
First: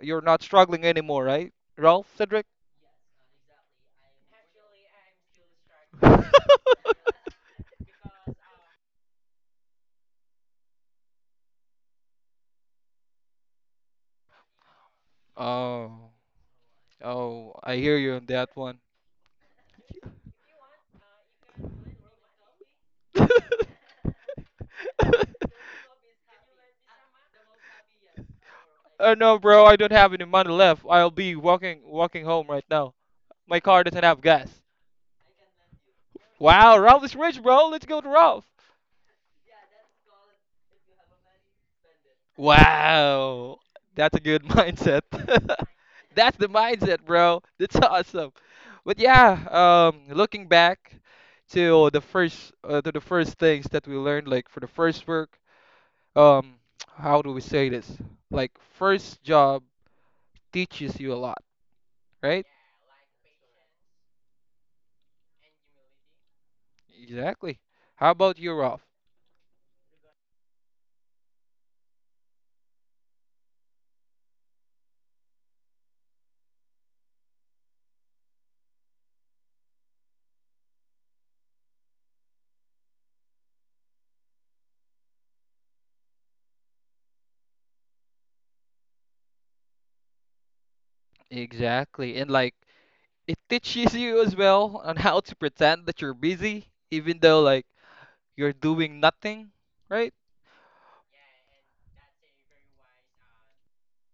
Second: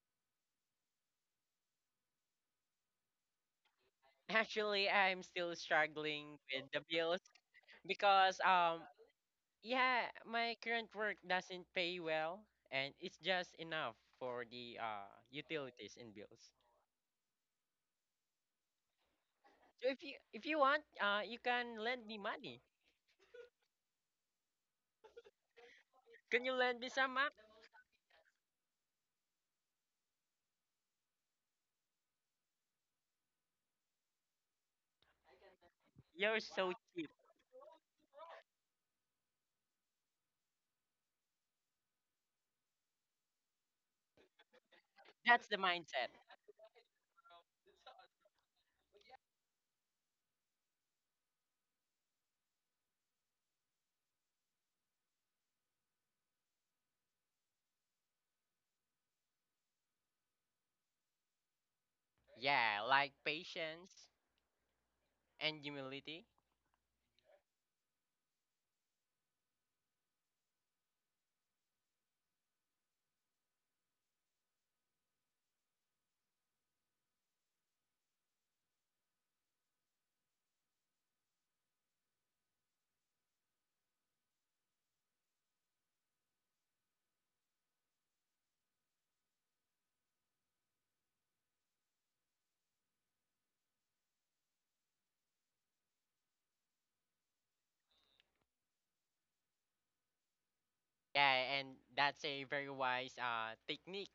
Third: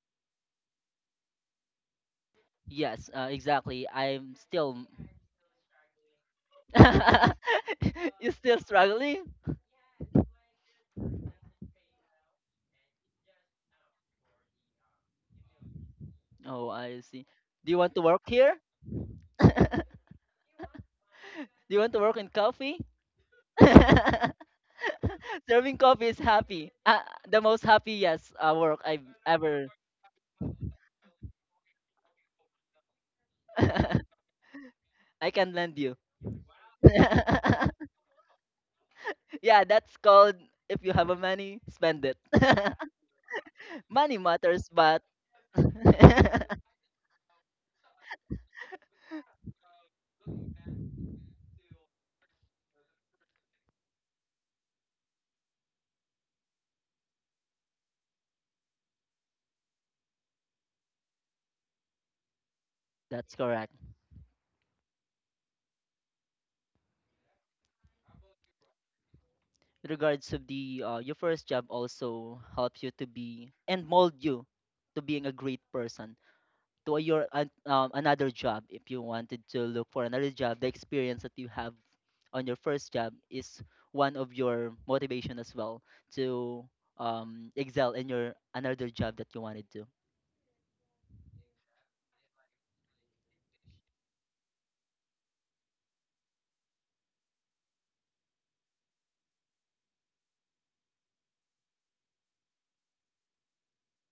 C: you're not struggling anymore, right, Ralph, Cedric?
B: Yes, exactly. I'm still.
A: Actually, I'm still struggling with the bill,
B: You
A: because
B: still struggling?
A: yeah, my current work doesn't pay well and it's just enough for the utilities
C: Oh,
A: and bills.
B: Oh, I see.
C: oh,
B: Do
C: I
B: you want
C: hear
B: to
C: you
B: work
C: on that
B: here?
C: one.
B: Do
A: So if you want, you can
B: you want to
A: lend
B: work
A: me
B: in
A: money.
B: coffee? Serving coffee is
A: Can you
B: happy.
A: lend me some, Mac?
B: The most happiest work I've
C: No, bro,
B: ever.
C: I don't have any money left. I'll be walking home right now. My car
B: I
C: doesn't have gas.
B: can lend you.
A: You're so
C: Wow, Ralph
A: cheap.
C: is rich, bro. Let's go to Ralph.
B: Yeah, that's called, if you have a money, spend it.
C: Wow, that's
B: Money
C: a good
B: matters,
C: mindset.
B: but
A: That's the mindset.
C: That's the mindset, bro. That's awesome. But yeah, looking back to the first things that we learned, like for the first work, um, how do we say this? Like first job teaches you a lot, right?
A: Yeah, like
B: that's correct.
A: patience and humility.
C: Exactly. How about you, Ralph?
B: With regards to the your first job also helps you to be and mold you to being a great person to your an another job. If you wanted to look for another job, the experience that you have on your first job is one of your motivation as well to excel in your another job that you wanted to.
C: Exactly. And like it teaches you as well on how to pretend that you're busy even though like you're doing nothing, right?
A: Yeah, and that's a very wise technique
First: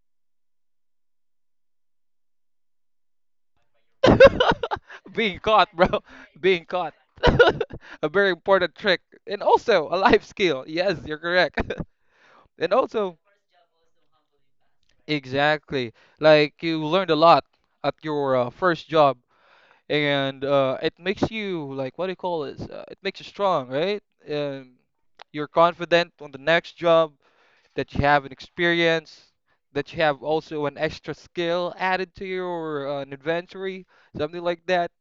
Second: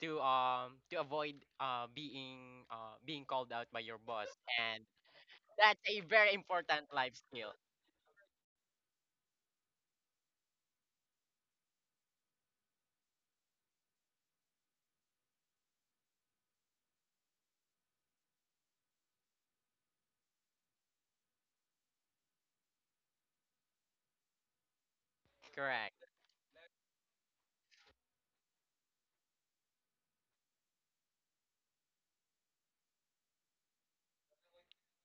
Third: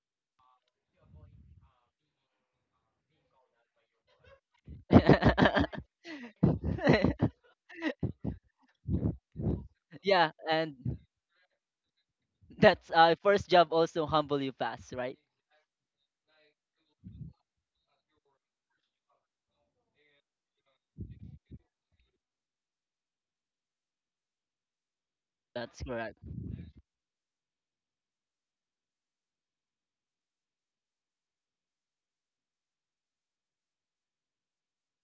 A: to avoid being called out by your boss, and
C: Being caught,
A: that's a
C: bro.
A: very
C: Being
A: important
C: caught.
A: life skill.
C: A very important trick. And also a life
B: Yeah,
C: skill.
B: and
C: Yes, you're correct. And
B: that's uh,
C: also
B: first job also humble you fast, right?
C: exactly. Like you learned a lot at your first job and it makes you like what do you call this? It makes you strong, right? Um, you're
B: That's
A: Correct.
C: confident
B: correct.
C: on the next job that you have an experience, that you have also an extra skill added to your inventory, something like that.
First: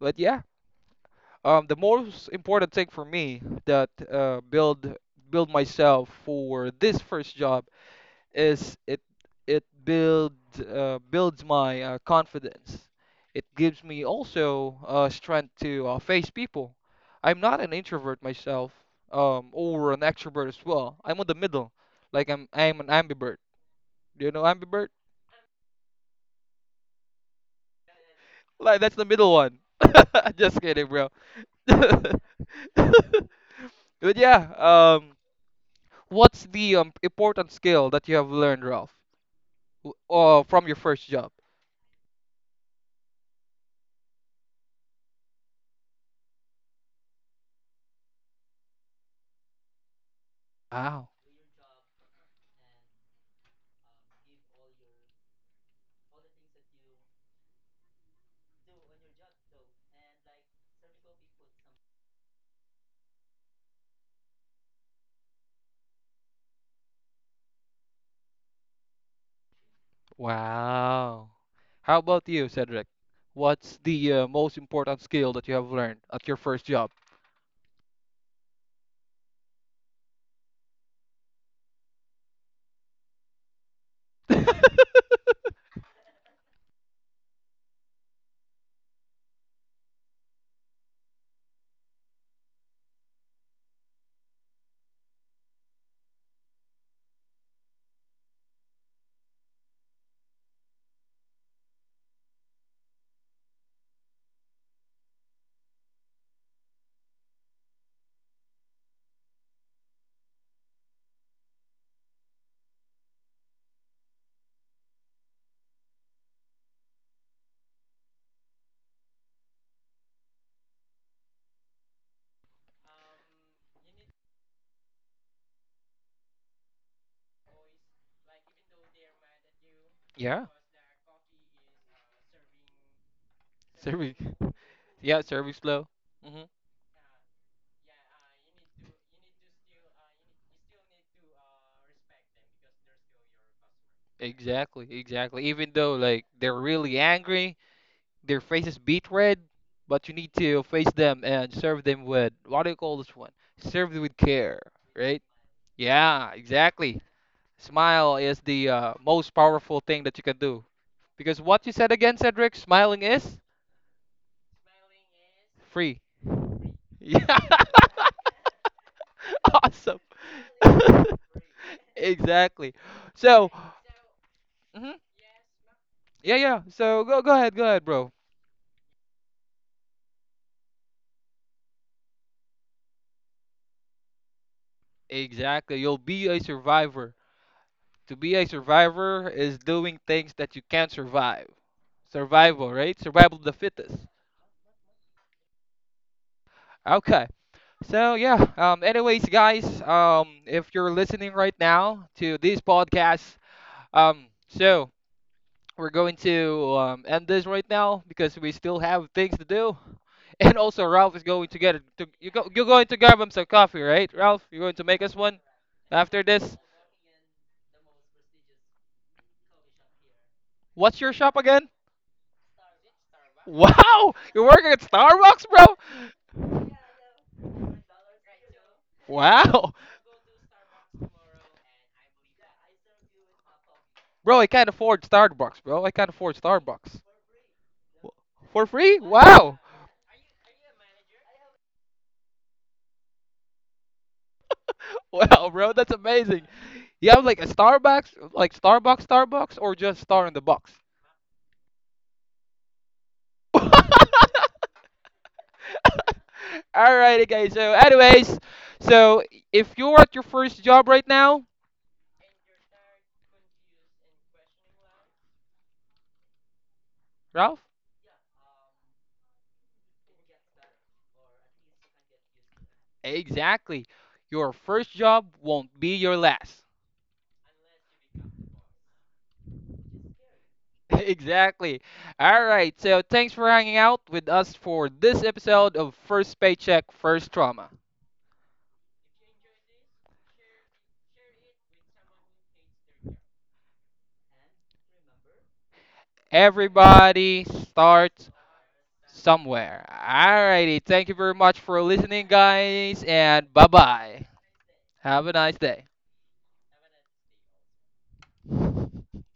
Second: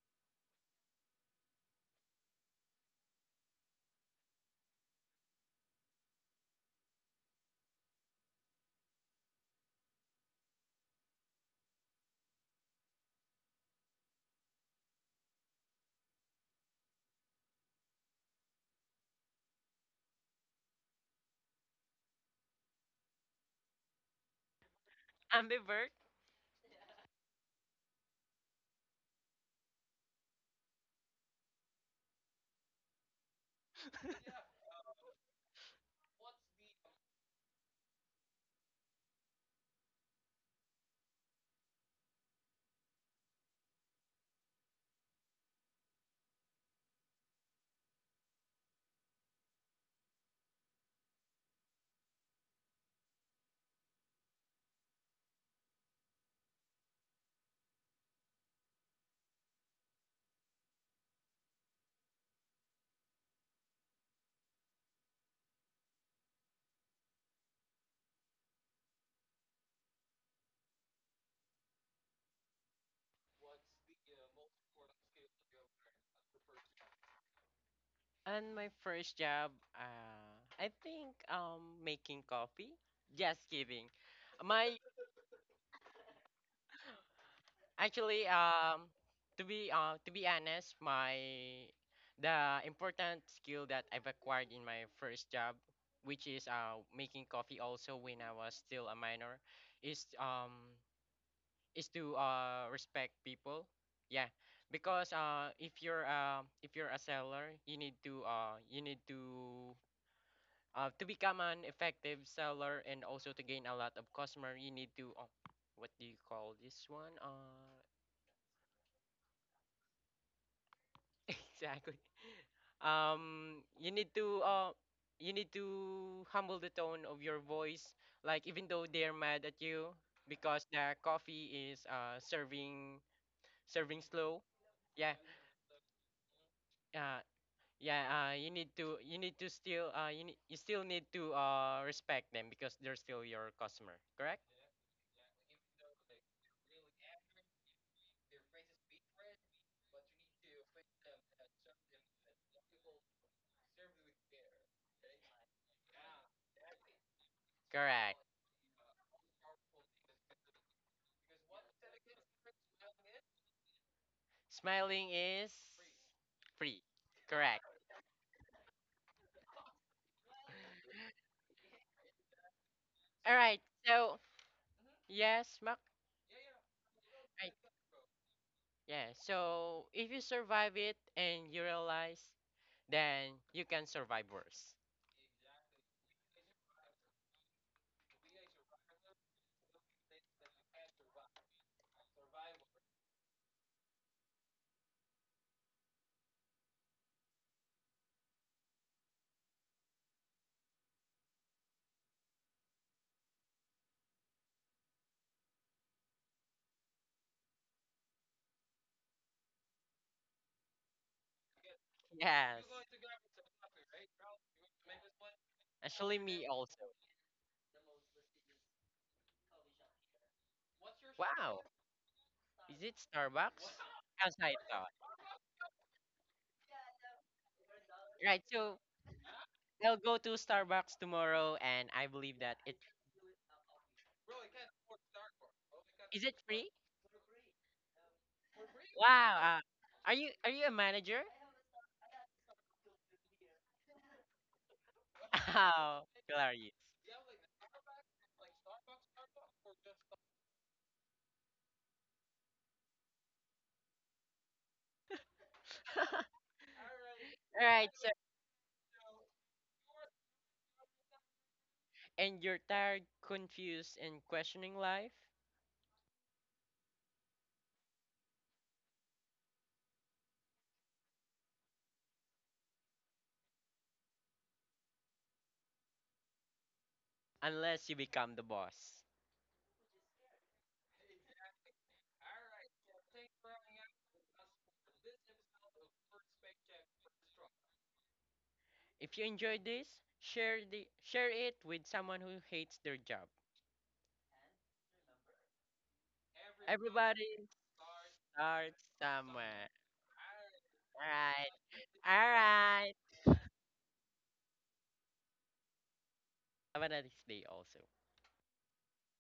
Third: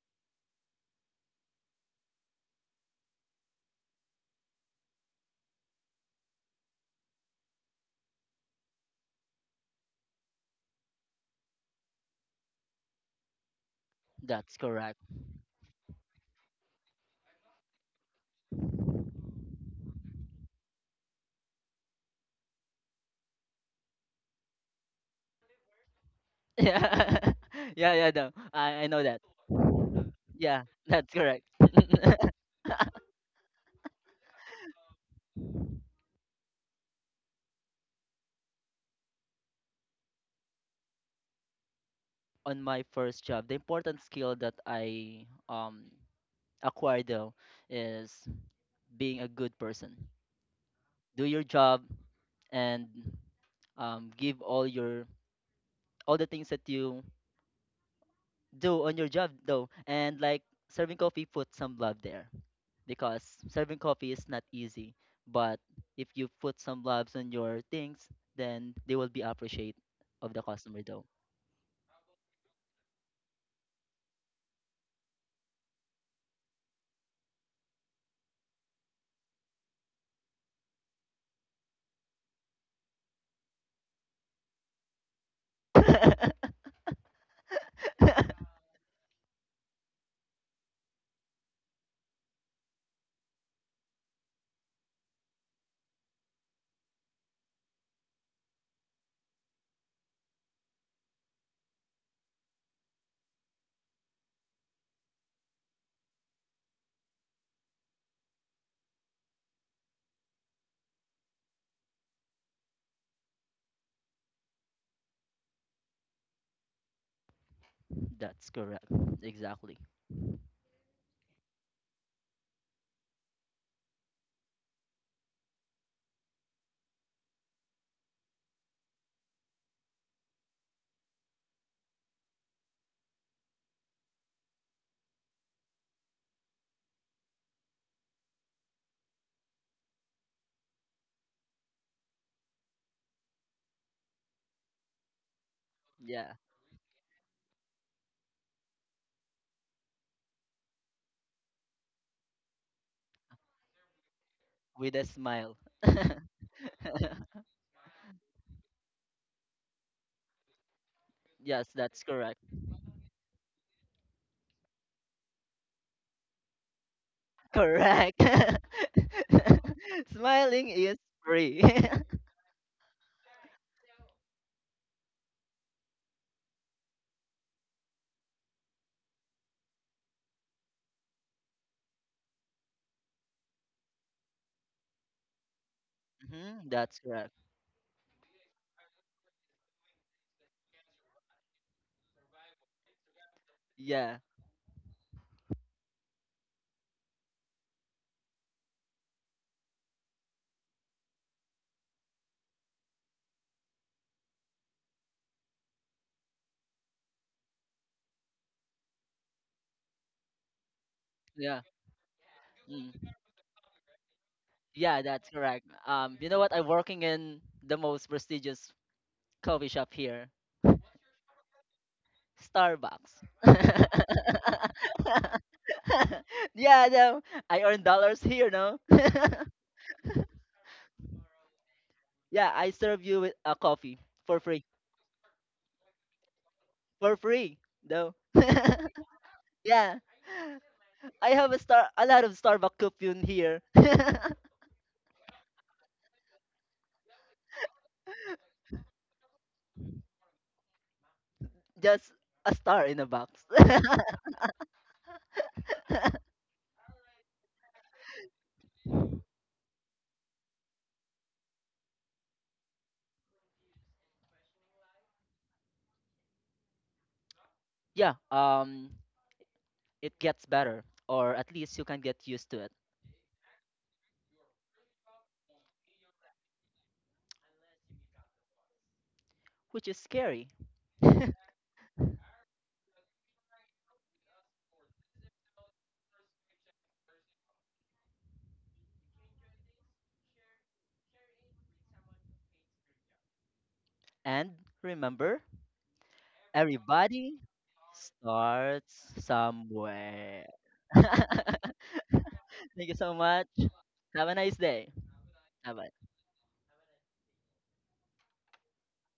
C: But yeah, the most important thing for me that build myself for this first job is it builds my confidence. It gives me
B: That's
C: also
B: correct.
C: strength to face people. I'm not an introvert myself, or an extrovert as well. I'm on the middle, like I'm an ambivert. Do you know ambivert?
A: Ambivert.
B: Yeah. Yeah, yeah, no.
C: Like
B: I
C: that's
B: know
C: the
B: that.
C: middle one.
B: Yeah,
C: Just kidding, bro.
B: that's correct.
C: But yeah, what's the important skill that you have learned, Ralph, from your first job?
B: On my first job, the important skill that I um, acquired though is being a good person.
C: Wow.
B: Do your job, and um, give all your, all the things that you do on your job though, and like serving coffee, put some love there because serving coffee is not easy. But if you put some loves on your things, then they will be appreciate of the customer though.
C: Wow. How about you, Cedric? What's the most important skill that you have learned at your first job?
A: And my first job, I think making coffee. Just kidding. My actually to be honest, my the important skill that I've acquired in my first job, which is making coffee also when I was still a minor, is um is to respect people. Yeah, because if you're if you're a seller, you need to become an effective seller and also to gain a lot of customer, you need to oh, what do you call this one?
B: That's correct. Exactly.
A: Exactly. Um, you need to uh, you need to humble the tone of your voice. Like even though they're mad at you
C: Yeah.
A: because their coffee is serving
C: Serving.
A: slow. Yeah,
C: Yeah, service flow. Hmm.
A: uh, yeah. You need to still you still need to respect them because they're still your customer. Correct?
C: Exactly, exactly. Even though like
B: Yeah.
C: they're really angry, their faces beat red, but you need to face them and serve them with what do you call this one? Serve them with care,
B: With a
C: right?
B: smile.
C: Yeah, exactly. Smile
A: Correct.
C: is the most powerful thing that you can do. Because what you
B: Yes,
C: said
B: that's
C: again,
B: correct.
C: Cedric, smiling is
A: Smiling is
C: free.
A: free.
C: Yeah,
A: Correct.
B: Correct.
C: awesome.
B: Smiling is free.
C: Exactly.
A: All
C: So,
A: right. So,
C: mhm,
A: yes, Mark.
C: yeah, yeah. So go, go
A: Right.
C: ahead, bro.
A: Yeah. So, if you survive it and you realize, then you can survive worse.
C: Exactly. You'll be a
B: Hmm, that's
C: survivor.
B: correct.
C: To be a survivor is doing things that you can't survive. Survival, right? Survival of the fittest.
B: Yeah.
C: Okay. So yeah, anyways guys, if you're listening right now to this podcast, so we're going to end this right now because we still have things to do. And also Ralph is going to
B: Yeah.
C: get a, to, you go,
A: Yes.
C: you're going to
B: Mm.
C: grab him some coffee, right? Ralph, you're going to make
B: Yeah,
C: us
B: that's
C: one
B: correct.
A: Actually,
C: after
B: You know
A: me
C: this.
B: what? I'm
A: also.
B: working in the most prestigious coffee shop here.
C: What's your shop
A: Wow.
C: again?
A: Is it
B: Starbucks.
A: Starbucks?
C: Wow,
A: As
C: you're
A: I
C: working at
A: thought.
C: Starbucks, bro?
B: Yeah, no, I earn dollars
A: Right.
B: here,
A: So,
B: no?
C: Wow.
A: I'll go to Starbucks tomorrow, and I believe
B: Yeah,
A: that
B: I
A: it
B: serve you with a coffee
C: Bro,
B: for
C: I
B: free.
C: can't afford Starbucks, bro. I can't
A: is it
C: afford
A: free.
C: Starbucks.
B: For free, no?
C: For free?
A: Wow.
C: Wow.
B: Yeah.
A: Are you a manager?
B: I have a star, a lot of Starbucks coupon here.
C: Wow, bro, that's
A: How
C: amazing.
A: hilarious.
C: You have like a Starbucks, like Starbucks, Starbucks, or just Star in the Box?
B: Just a star in a box.
C: Alrighty, guys.
A: All
C: So,
A: right, so
C: anyways, so if you're at your first job right now,
A: and you're tired, confused, and questioning life
C: Ralph,
B: Yeah, um, it gets better, or at least you can get used to it,
C: exactly. Your first job won't be your last.
A: unless you become the boss.
B: which is scary.
C: Exactly. All right. So, thanks for hanging out with us for this episode of First Paycheck, First Trauma.
A: If you enjoy this, share it with someone who hates their job.
B: And remember,
A: Everybody
B: everybody
C: Everybody starts
A: starts
B: starts
A: somewhere.
C: somewhere.
B: somewhere.
C: Alrighty,
A: All
C: thank
B: Thank
C: you very much for
A: right.
C: listening,
A: All right.
B: you
C: guys,
B: so
C: and
B: much.
C: bye bye.
B: Have a nice day.
C: Have a nice
B: Bye
C: day.
B: bye.
A: Have a nice day also.